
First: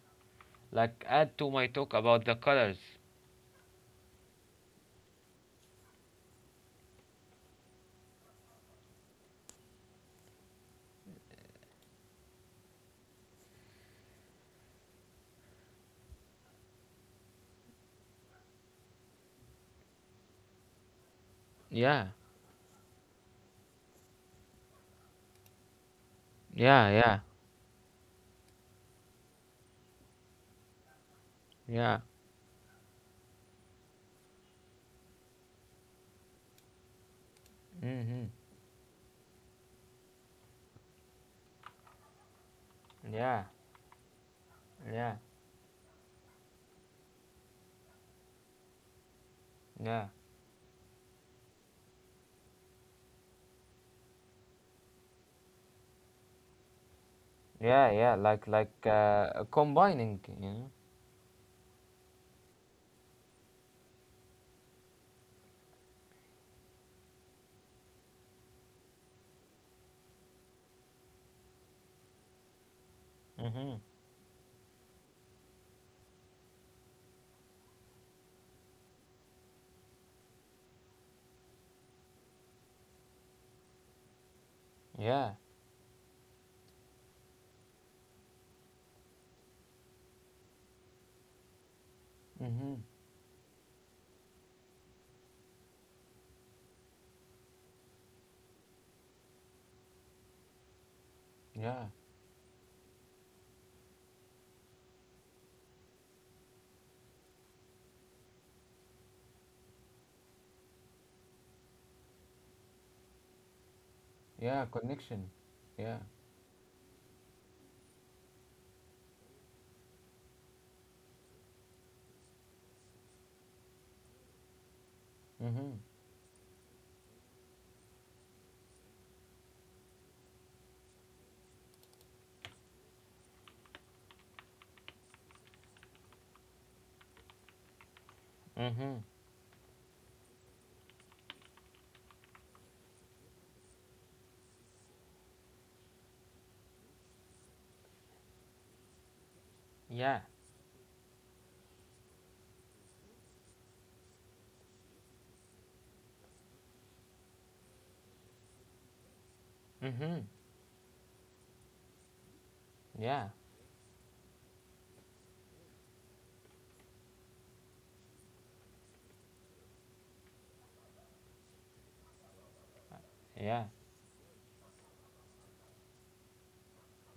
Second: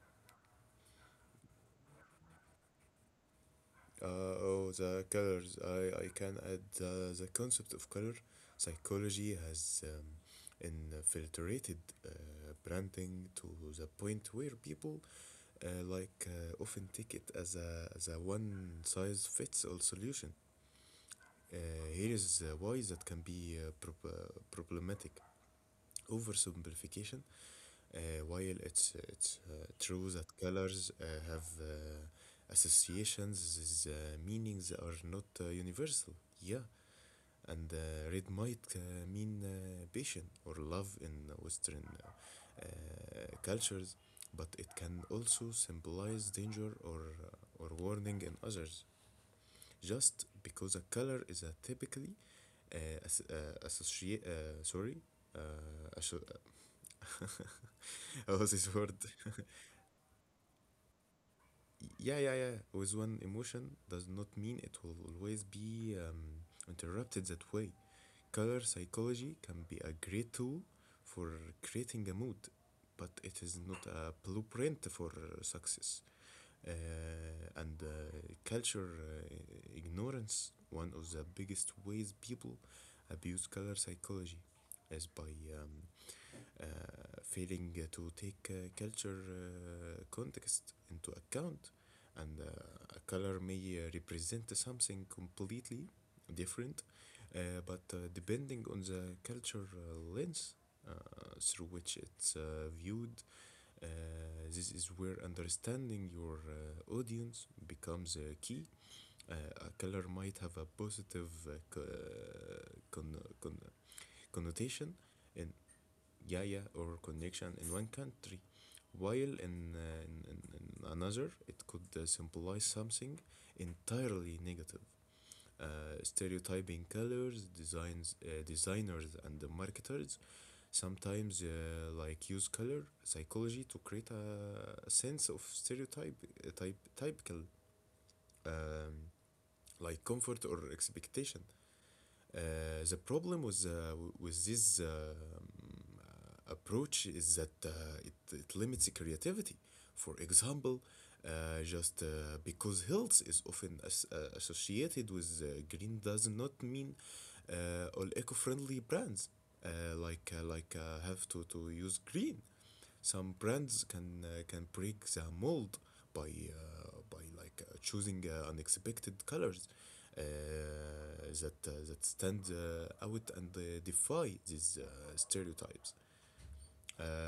Speaker 1: Like add to my talk about the colors.
Speaker 2: Uh, oh, the colors. I, I can add uh, the concept of color psychology has um, infiltrated uh, branding to the point where people uh, like uh, often take it as a, as a one size fits all solution. Uh,
Speaker 1: Yeah.
Speaker 2: Here is uh, why that can be uh, prob- uh, problematic.
Speaker 1: Yeah. Yeah.
Speaker 2: Oversimplification: uh, while it's it's uh, true that colors uh, have uh,
Speaker 1: Yeah.
Speaker 2: associations, these uh, meanings are not uh, universal. Yeah, and
Speaker 1: Mhm.
Speaker 2: uh, red might uh, mean uh, passion or love in Western uh, uh,
Speaker 1: Yeah.
Speaker 2: cultures, but it
Speaker 1: Yeah.
Speaker 2: can also symbolize danger or uh, or warning in others.
Speaker 1: Yeah.
Speaker 2: Just because a color is a typically uh, as, uh, associate, uh, sorry, uh, asso-
Speaker 1: Yeah. Yeah. Like
Speaker 2: what is
Speaker 1: like
Speaker 2: this word?
Speaker 1: uh, combining, you know.
Speaker 2: Yeah, yeah, yeah, with one emotion does not mean it will always be um, interrupted that way. Color psychology can be a great tool for creating a mood, but it is
Speaker 1: Mhm.
Speaker 2: not a blueprint for success. Uh, and uh, Culture uh, ignorance: one of the biggest ways people abuse color psychology is
Speaker 1: Yeah.
Speaker 2: by um, uh, failing to take uh, culture uh, context into account. And uh,
Speaker 1: Mhm.
Speaker 2: a color may uh, represent something completely different, uh, but uh, depending on the culture uh, lens uh, through
Speaker 1: Yeah.
Speaker 2: which it's uh, viewed, uh, this is where understanding your uh, audience becomes uh, key. Uh, a color might have a positive uh, con- con-
Speaker 1: Yeah.
Speaker 2: connotation
Speaker 1: Connection.
Speaker 2: in
Speaker 1: Yeah.
Speaker 2: yaya or connection in one country, while in, uh, in, in, in another it could uh, symbolize something entirely negative.
Speaker 1: Mhm.
Speaker 2: Uh, stereotyping colors, designs, uh, designers and the marketers sometimes uh, like use color psychology to create a a sense of stereotype, uh, type, typical, um,
Speaker 1: Mhm.
Speaker 2: like comfort or expectation. Uh, the problem with uh, with this um, uh, approach is that uh, it, it limits creativity. For
Speaker 1: Yeah.
Speaker 2: example, uh, just uh, because health is often as, uh, associated with uh, green does not mean uh, all eco-friendly brands uh, like
Speaker 1: Mhm.
Speaker 2: uh, like uh, have to, to use green. Some
Speaker 1: Yeah.
Speaker 2: brands can uh, can break the mold by uh, by like uh, choosing uh, unexpected colors uh, that uh, that stand uh, out and
Speaker 1: Yeah.
Speaker 2: uh, defy these uh, stereotypes,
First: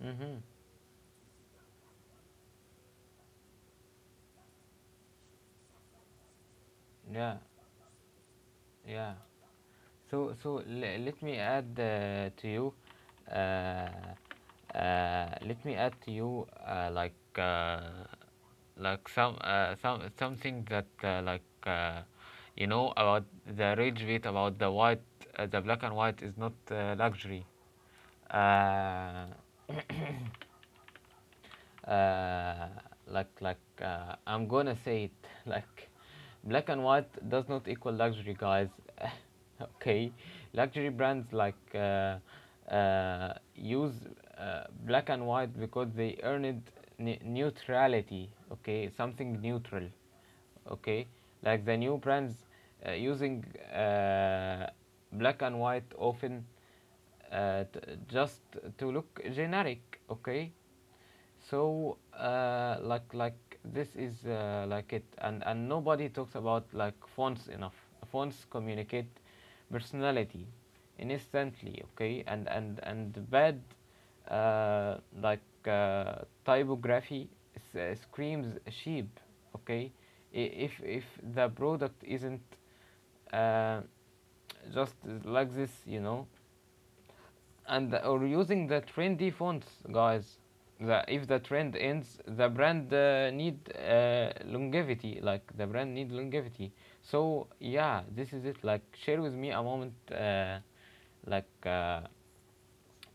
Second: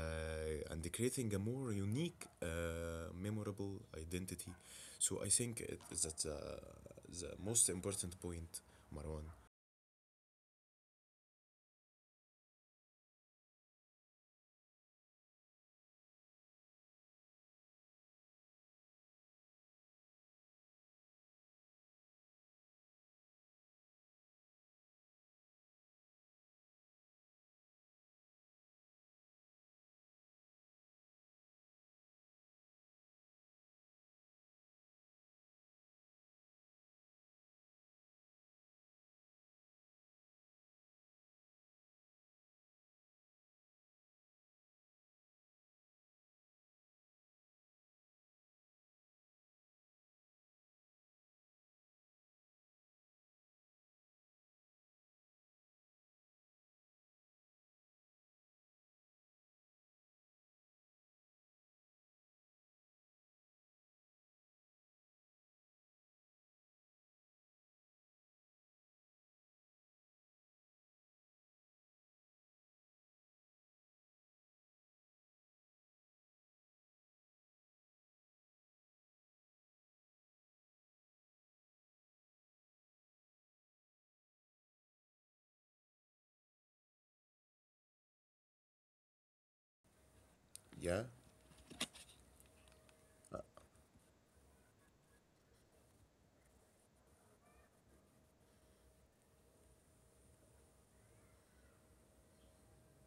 Speaker 1: Mhm.
Speaker 2: and creating a more unique, uh, memorable identity. So I think it, that's uh, the
Speaker 1: Yeah.
Speaker 2: most important point,
Speaker 1: Yeah.
Speaker 2: Marwan.
Speaker 1: So, so le- let me add uh, to you, uh, uh, let me add to you uh, like uh, like some uh, some something that uh, like uh, you know, about the rage bait, about the white, uh, the black and white is not uh, luxury. Uh, uh, like like uh, I'm gonna say it, like, black and white does not equal luxury, guys. Okay, luxury brands, like uh, uh, use uh, black and white because they earned ne- neutrality. Okay, something neutral. Okay, like the new brands uh, using uh, black and white often uh, t- just to look generic. Okay, so, uh, like, like this is uh, like it, and and nobody talks about like fonts enough. Fonts communicate personality instantly, okay, and and and bad, uh, like uh, typography s- uh, screams sheep, okay. I- If if the product isn't uh, just like this, you know, and or using the trendy fonts, guys. The,
Speaker 2: Yeah,
Speaker 1: if the trend ends, the brand uh, need uh, longevity. Like the brand need longevity. So yeah, this is it. Like share with me a moment, uh, like uh,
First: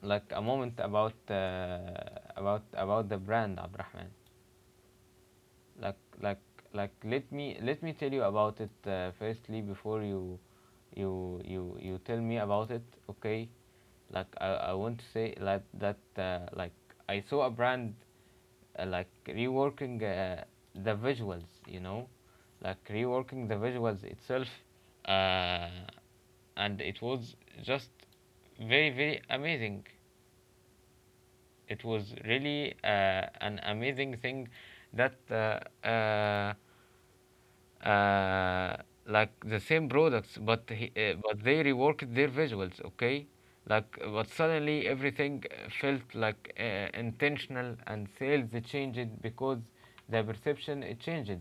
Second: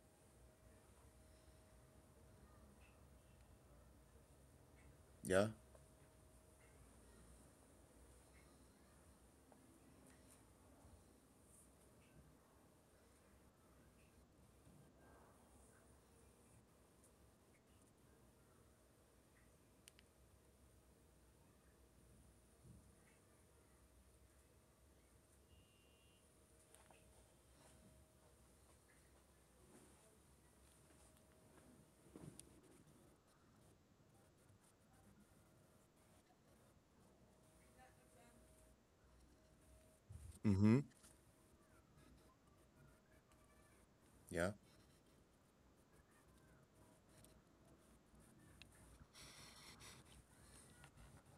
Speaker 1: like a moment about uh, about about the brand, Abrahman.
Speaker 2: yeah.
Speaker 1: Like like like let me let me tell you about it uh, firstly, before you you you you tell me about it. Okay, like, I, I want to say like that, uh, like, I saw a brand uh, like reworking uh, the visuals, you know, like reworking the visuals itself, uh, and it was just very very amazing. It was really uh, an amazing thing that uh, uh, uh, like the same products, but
Speaker 2: Mm-hmm.
Speaker 1: he, uh, but they reworked their visuals, okay? Like, but
Speaker 2: Yeah,
Speaker 1: suddenly everything uh, felt like uh, intentional, and sales changed because the perception it changed,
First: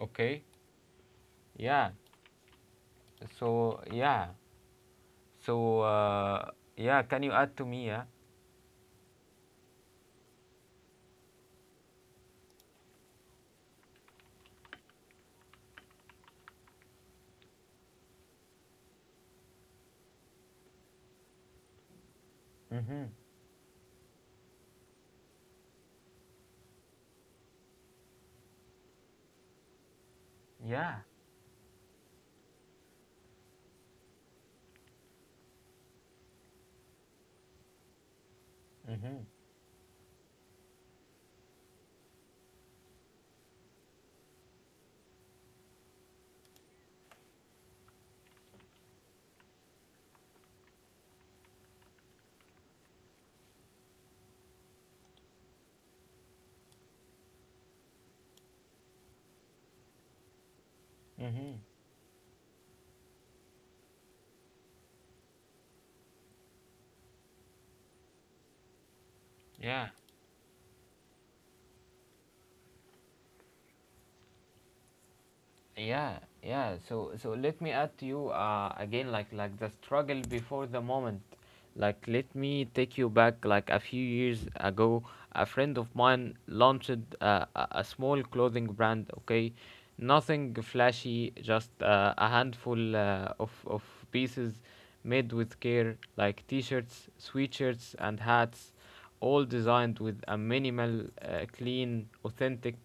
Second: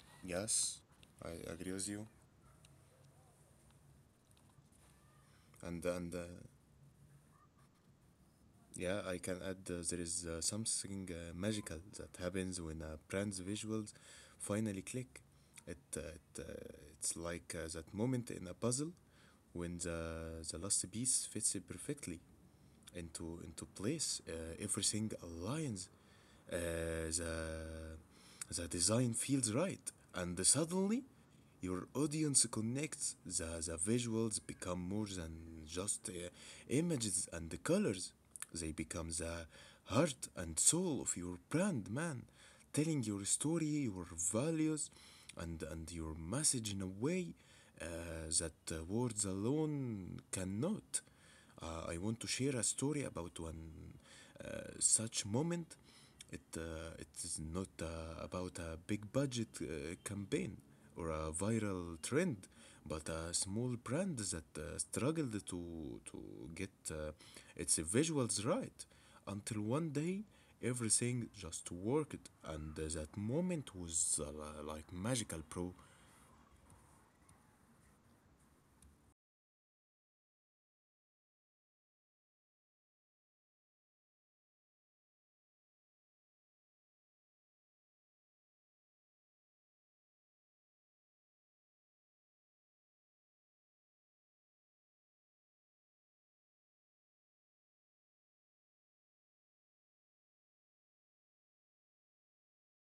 Speaker 1: okay?
Speaker 2: yes, I agree with
Speaker 1: Yeah.
Speaker 2: you.
Speaker 1: So yeah. So
Speaker 2: And and uh,
Speaker 1: uh, yeah. Can you add to me? Yeah.
Speaker 2: Yeah, I can add uh, there is uh, something uh, magical that happens when a brand's visuals finally click. It, uh, it uh, it's like uh, that moment in a puzzle when the the last piece fits it perfectly
Speaker 1: Mhm.
Speaker 2: into into place. Uh, everything aligns. Uh, the the design feels right, and
Speaker 1: Yeah.
Speaker 2: suddenly your audience connects. The the visuals become more than just uh, images and the colors. They become
Speaker 1: Mhm.
Speaker 2: the heart and soul of your brand, man, telling your story, your values, and and your message in a way uh, that uh, words alone cannot. Uh, I want to share a story about one uh, such moment. It, uh, it is not uh, about a big budget uh, campaign or a
Speaker 1: Mhm.
Speaker 2: viral trend, but a small brand that uh, struggled to, to get uh, its visuals right until
Speaker 1: Yeah.
Speaker 2: one day everything just worked, and that moment was uh, like magical pro.
Speaker 1: Yeah, yeah. So so let me add to you uh, again like like the struggle before the moment. Like let me take you back like a few years ago. A friend of mine launched uh, a, a small clothing brand. Okay, nothing flashy, just uh, a handful uh, of of pieces made with care, like t-shirts, sweatshirts, and hats, all designed with a minimal, uh, clean, authentic.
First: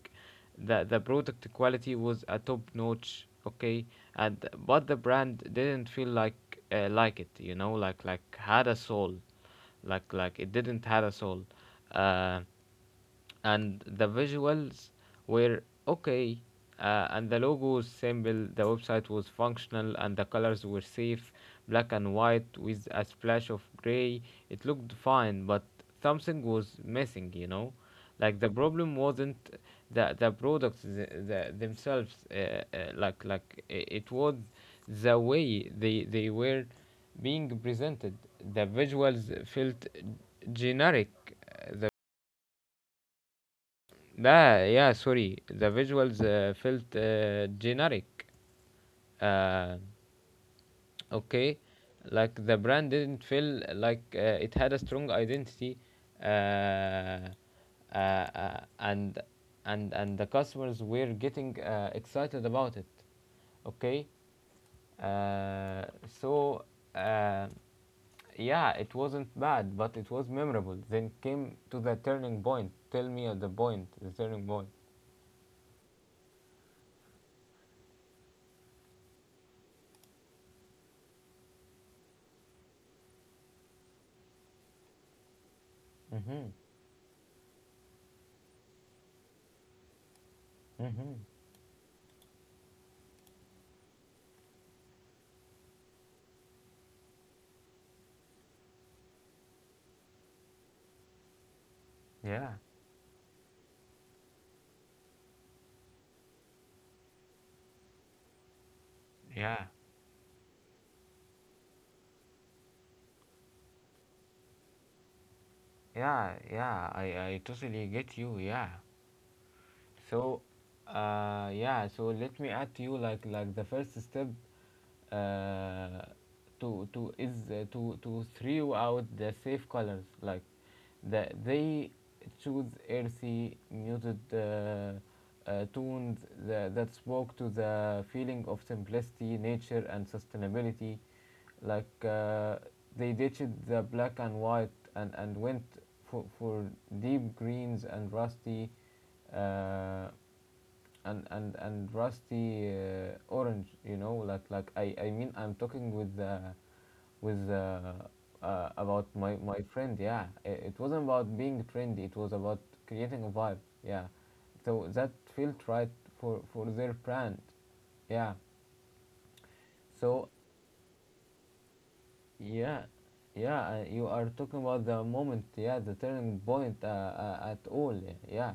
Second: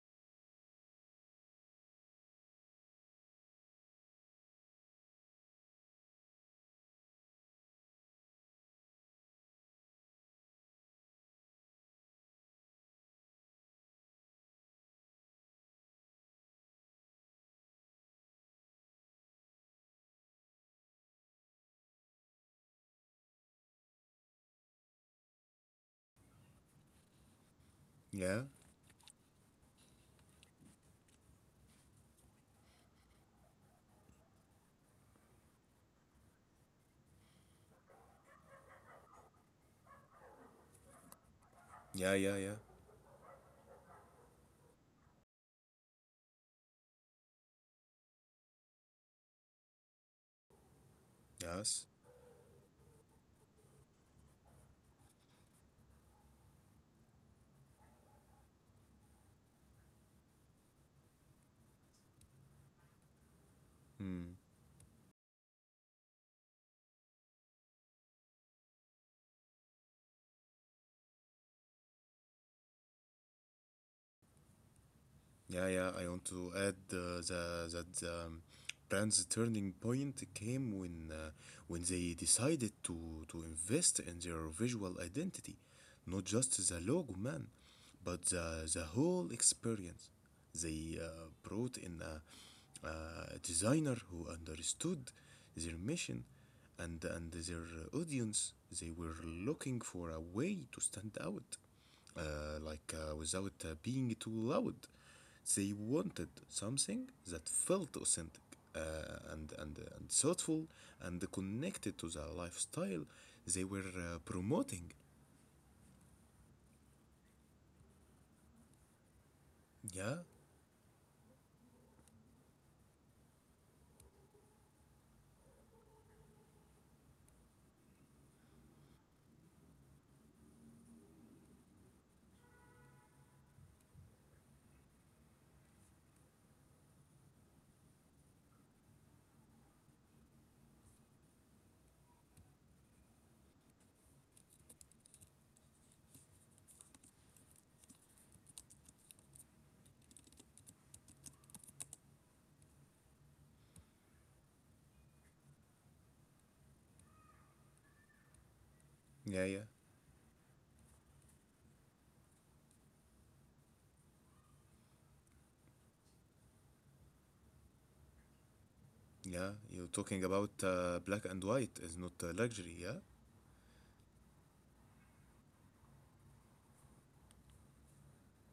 Speaker 1: The the product quality was a top notch, okay, and but the brand didn't feel like uh, like it you know like like had a soul, like like it didn't had a soul. uh, and the visuals were okay. Uh, and the logo was simple, the website was functional, and the colors were safe, black and white with a splash of gray. It looked fine, but something was missing, you know, like
Speaker 2: Yeah,
Speaker 1: the problem wasn't the the products, the, the themselves. uh, uh, like like i- it was the way they they were being presented. The visuals felt generic. Uh, the
Speaker 2: yeah, yeah, yeah,
Speaker 1: ah, yeah Sorry, the visuals uh, felt uh, generic, uh, okay.
Speaker 2: yes.
Speaker 1: Like the brand didn't feel like uh, it had a strong identity. uh, uh, uh, and and and the customers were getting uh, excited about it, okay.
Speaker 2: Hmm.
Speaker 1: uh, so uh, yeah, it wasn't bad but it was memorable. Then came to the turning point. Tell me at the point, the turning point.
Speaker 2: Yeah, yeah. I want to add uh, the, that the um, brand's turning point came when uh, when they decided to to invest in their visual identity, not
Speaker 1: Mm-hmm.
Speaker 2: just the logo, man, but the the whole experience. They
Speaker 1: Mm-hmm.
Speaker 2: uh, brought in a a designer who understood their mission and and their audience. They were looking for a way to stand out
Speaker 1: Yeah,
Speaker 2: uh, like uh, without uh, being too loud. They wanted something that felt authentic uh, and,
Speaker 1: yeah,
Speaker 2: and, uh, and thoughtful and connected to the lifestyle they were uh, promoting.
Speaker 1: yeah. Yeah, i i totally get you. Yeah.
Speaker 2: Yeah,
Speaker 1: So, uh, yeah. So let me add to you like like the first step uh, to to is uh, to to throw out the safe colors. Like, the, they choose earthy, muted, uh, uh, tones that, that spoke to the feeling of simplicity, nature and sustainability. Like, uh, they ditched the black and white and, and went for, for deep greens and rusty, uh, and and and rusty uh, orange, you know, like like i i mean, I'm talking with uh, with uh, uh, about my
Speaker 2: yeah,
Speaker 1: my
Speaker 2: yeah,
Speaker 1: friend. Yeah, it, it wasn't about being trendy, it was about creating a vibe. Yeah, so that felt right for for their brand. Yeah.
Speaker 2: yeah. You're talking
Speaker 1: So
Speaker 2: about uh, black and white is not uh, luxury.
Speaker 1: yeah,
Speaker 2: Yeah,
Speaker 1: yeah, uh, you are talking about the moment, yeah, the turning point uh, uh, at all, yeah,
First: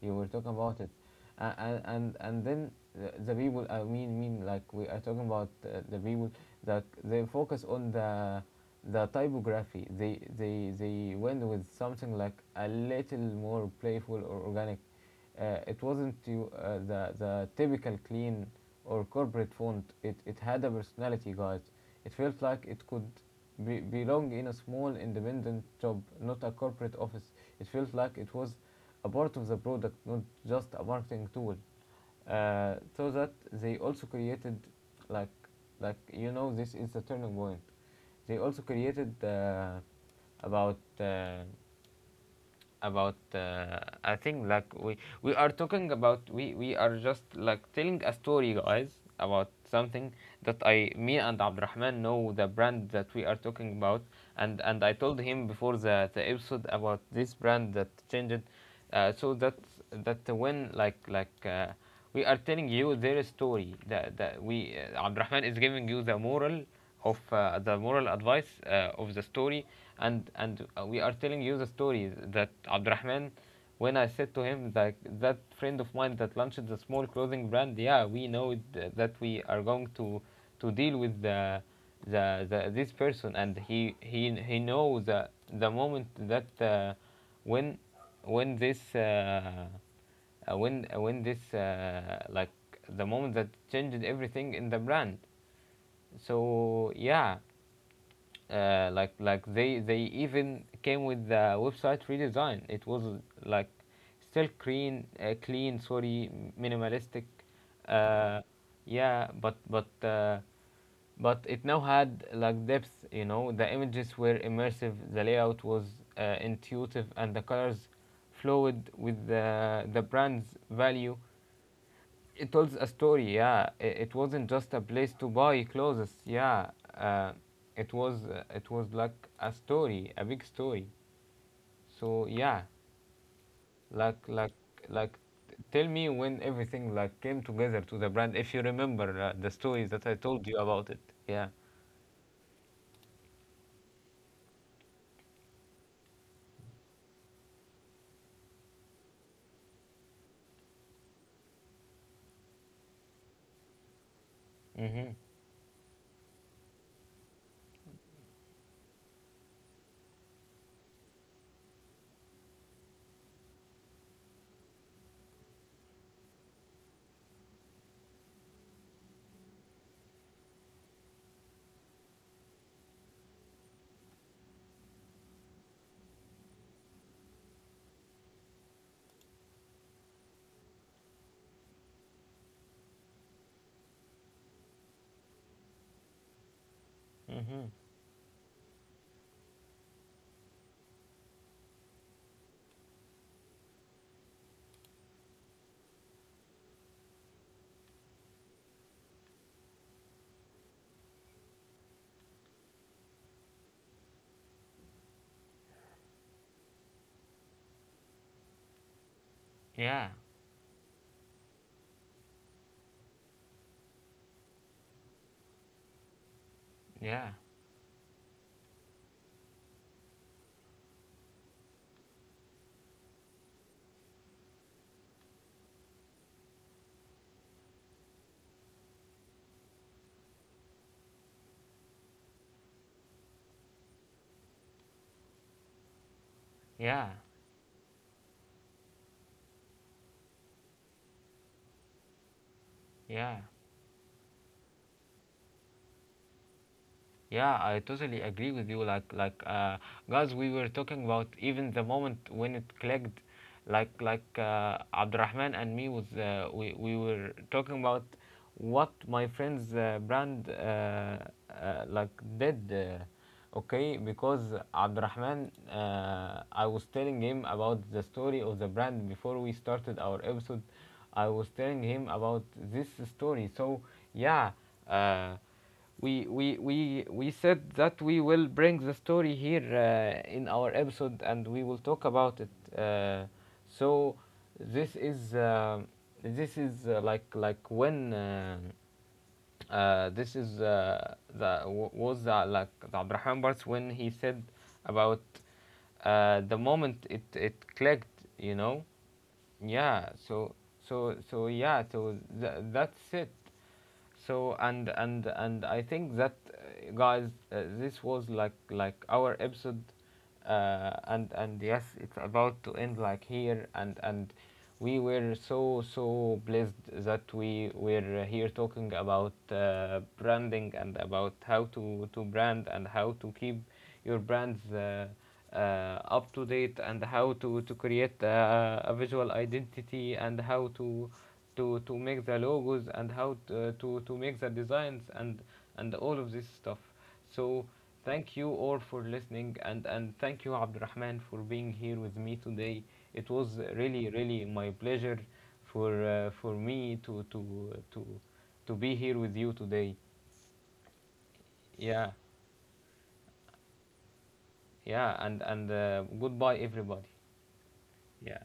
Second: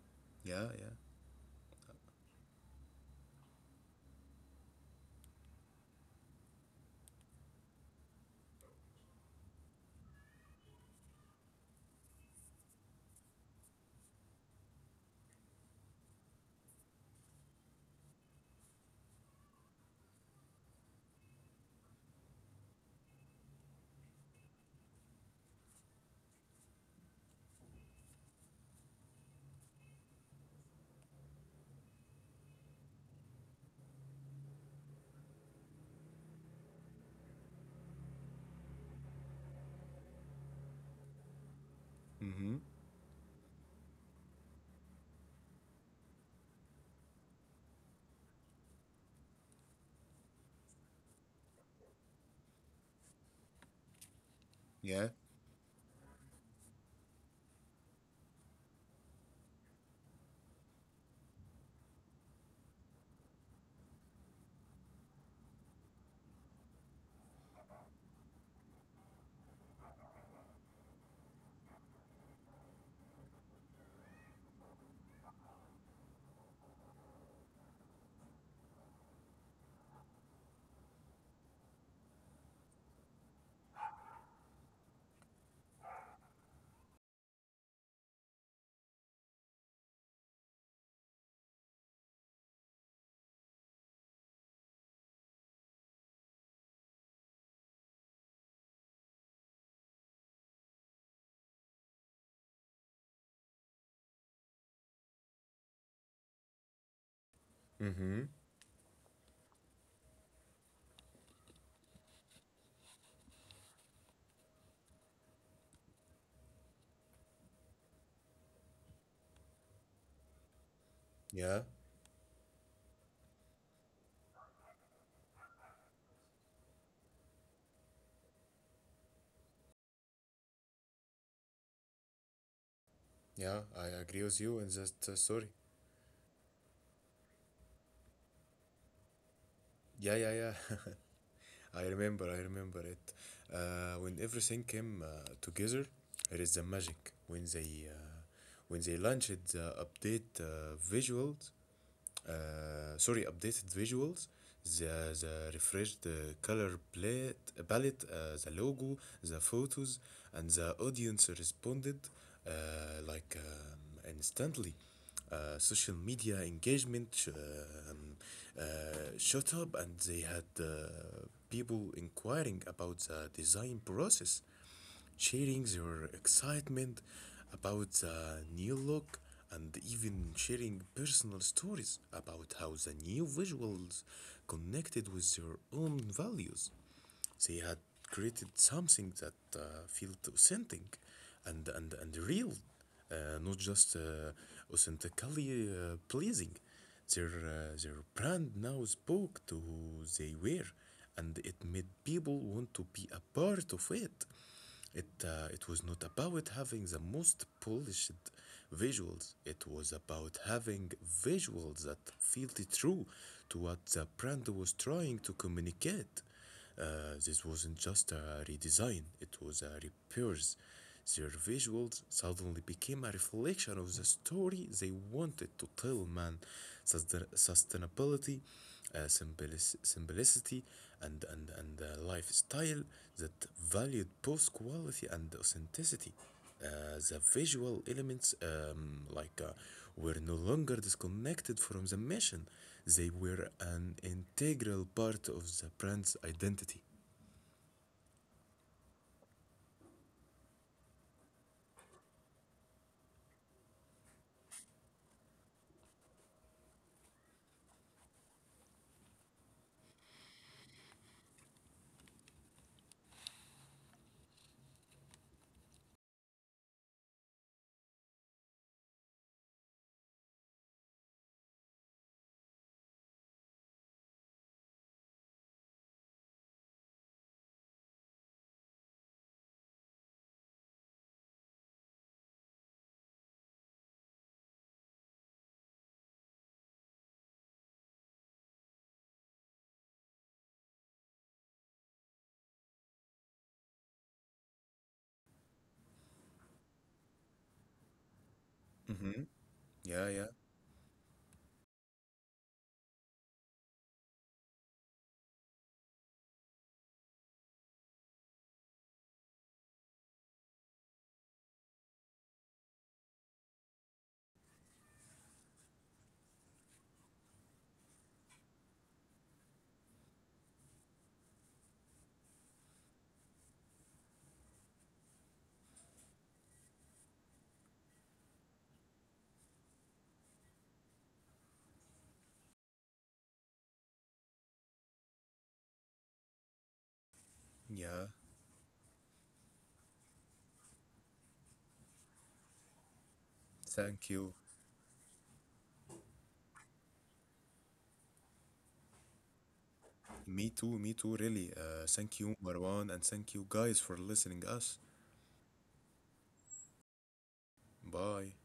Speaker 1: you were talking
Speaker 2: yeah,
Speaker 1: about it.
Speaker 2: yeah.
Speaker 1: Uh, and and and then the, the people, I mean, mean like we are talking about uh, the people that they focus on the the typography. They they they went with something like a little more playful or organic. Uh, it wasn't you, uh, the the typical clean or corporate font. It it had a personality, guys. It felt like it could be, belong in a small independent job, not a corporate office. It felt like it was a part of the product, not just a marketing tool. Uh, so that they also created, like like you know, this is the turning point. They also created uh, about. Uh,
Speaker 2: Mm-hmm.
Speaker 1: about, uh, I think like we we are talking about, we we are just like telling a story, guys, about something that I, me and Abdurrahman know the brand that we are talking about. and and I
Speaker 2: Yeah.
Speaker 1: told him before the the episode about this brand that changed. Uh, so that, that when like like uh, we are telling you their story, that, that we, uh, Abdurrahman is giving you the moral of, uh, the moral advice uh, of the story. and and uh, we are telling you the story that Abdurrahman, when I said to him that that friend of mine that launched the small clothing brand, yeah, we know th- that we are going to to deal with the the, the this person, and he he he knows the the moment that uh, when when this uh, uh, when uh, when this uh, like the moment that changed everything in the brand. So yeah, uh, like like they they even came with the website redesign. It was like still clean, uh, clean, sorry, minimalistic.
Speaker 2: Mm-hmm.
Speaker 1: uh, yeah, but but uh, but it now had like depth, you know. The images were immersive, the layout was uh, intuitive, and the colors flowed with the, the brand's value.
Speaker 2: Yeah.
Speaker 1: It tells a story. Yeah, it, it wasn't just a place to buy clothes. Yeah, uh, it was, uh, it was like a story, a big story. So yeah,
Speaker 2: Yeah. I
Speaker 1: like
Speaker 2: agree with
Speaker 1: like
Speaker 2: you in that uh,
Speaker 1: like
Speaker 2: story.
Speaker 1: t- tell me when everything like came together to the brand, if you remember uh, the stories that
Speaker 2: Yeah,
Speaker 1: I
Speaker 2: yeah,
Speaker 1: told
Speaker 2: yeah.
Speaker 1: you about it. Yeah.
Speaker 2: I remember, I remember it. Uh, when everything came uh, together, it is the magic when they uh, when they launched the update uh, visuals uh, sorry updated visuals, the
Speaker 1: Mhm.
Speaker 2: the refreshed uh, color plate, palette, uh, the logo, the photos, and the audience responded uh, like um, instantly. Uh, social media engagement sh- um, uh, shot up, and they had uh, people inquiring about the design process, sharing their excitement about the new look, and even sharing personal stories about how the new visuals connected with their own values. They
Speaker 1: Mhm.
Speaker 2: had created something that uh, felt authentic and, and, and real, uh, not just uh, authentically uh, pleasing. Their, uh, their brand now spoke to who they were, and it made people want to be a part of it. It, uh, it was not about having the most polished visuals. It was
Speaker 1: Yeah.
Speaker 2: about having visuals that felt true to what the brand was trying to communicate. Uh,
Speaker 1: Yeah,
Speaker 2: this wasn't just a redesign, it was a repairs. Their visuals suddenly became a reflection of the story they wanted to tell, man. Sustain- sustainability, uh, simplic- simplicity, and, and, and a lifestyle that valued both quality and authenticity. Uh,
Speaker 1: yeah.
Speaker 2: the visual elements, um, like, uh, were no longer disconnected from the mission. They
Speaker 1: Yeah.
Speaker 2: were an integral part of the brand's identity.
Speaker 1: Yeah, I totally agree with you. Like, like, uh, guys, we were talking about even the moment when it clicked, like, like, uh, Abdurrahman and me was, uh, we, we were talking about what my friend's uh, brand, uh, uh, like, did. Uh, okay, because Abdurrahman, uh, I was telling him about the story of the brand before we started our episode. I was telling him about this story. So, yeah, uh we we we we said that we will bring the story here uh, in our episode, and we will talk about it. Uh, so this is, uh, this is, uh, like like when, uh, uh, this is, uh, the wa- was the, like the Abraham Bartz, when he said about, uh, the moment it it clicked, you know.
Speaker 2: Mm-hmm. Yeah,
Speaker 1: Yeah.
Speaker 2: yeah,
Speaker 1: So so so yeah, so th- that's it. So and and and I think that, uh, guys, uh, this was like like our episode. uh, and and yes, it's about to end like here. and and we were so, so blessed that we were here talking about uh, branding, and about how to, to brand, and how to keep your brands uh, uh, up to date, and how to, to create uh, a visual identity, and how to to, to make the logos, and how to, to, to make the designs, and, and all of this stuff. So
Speaker 2: yeah.
Speaker 1: thank you all for listening, and, and thank you Abdurrahman for being here with me today. It was really,
Speaker 2: Thank you.
Speaker 1: really my pleasure for, uh, for me to to to to be here with you today.
Speaker 2: Me too, me too, really. Uh,
Speaker 1: Yeah,
Speaker 2: thank you, Marwan, and thank you guys for listening us.
Speaker 1: yeah, and and uh, goodbye everybody.
Speaker 2: Bye.
Speaker 1: Yeah.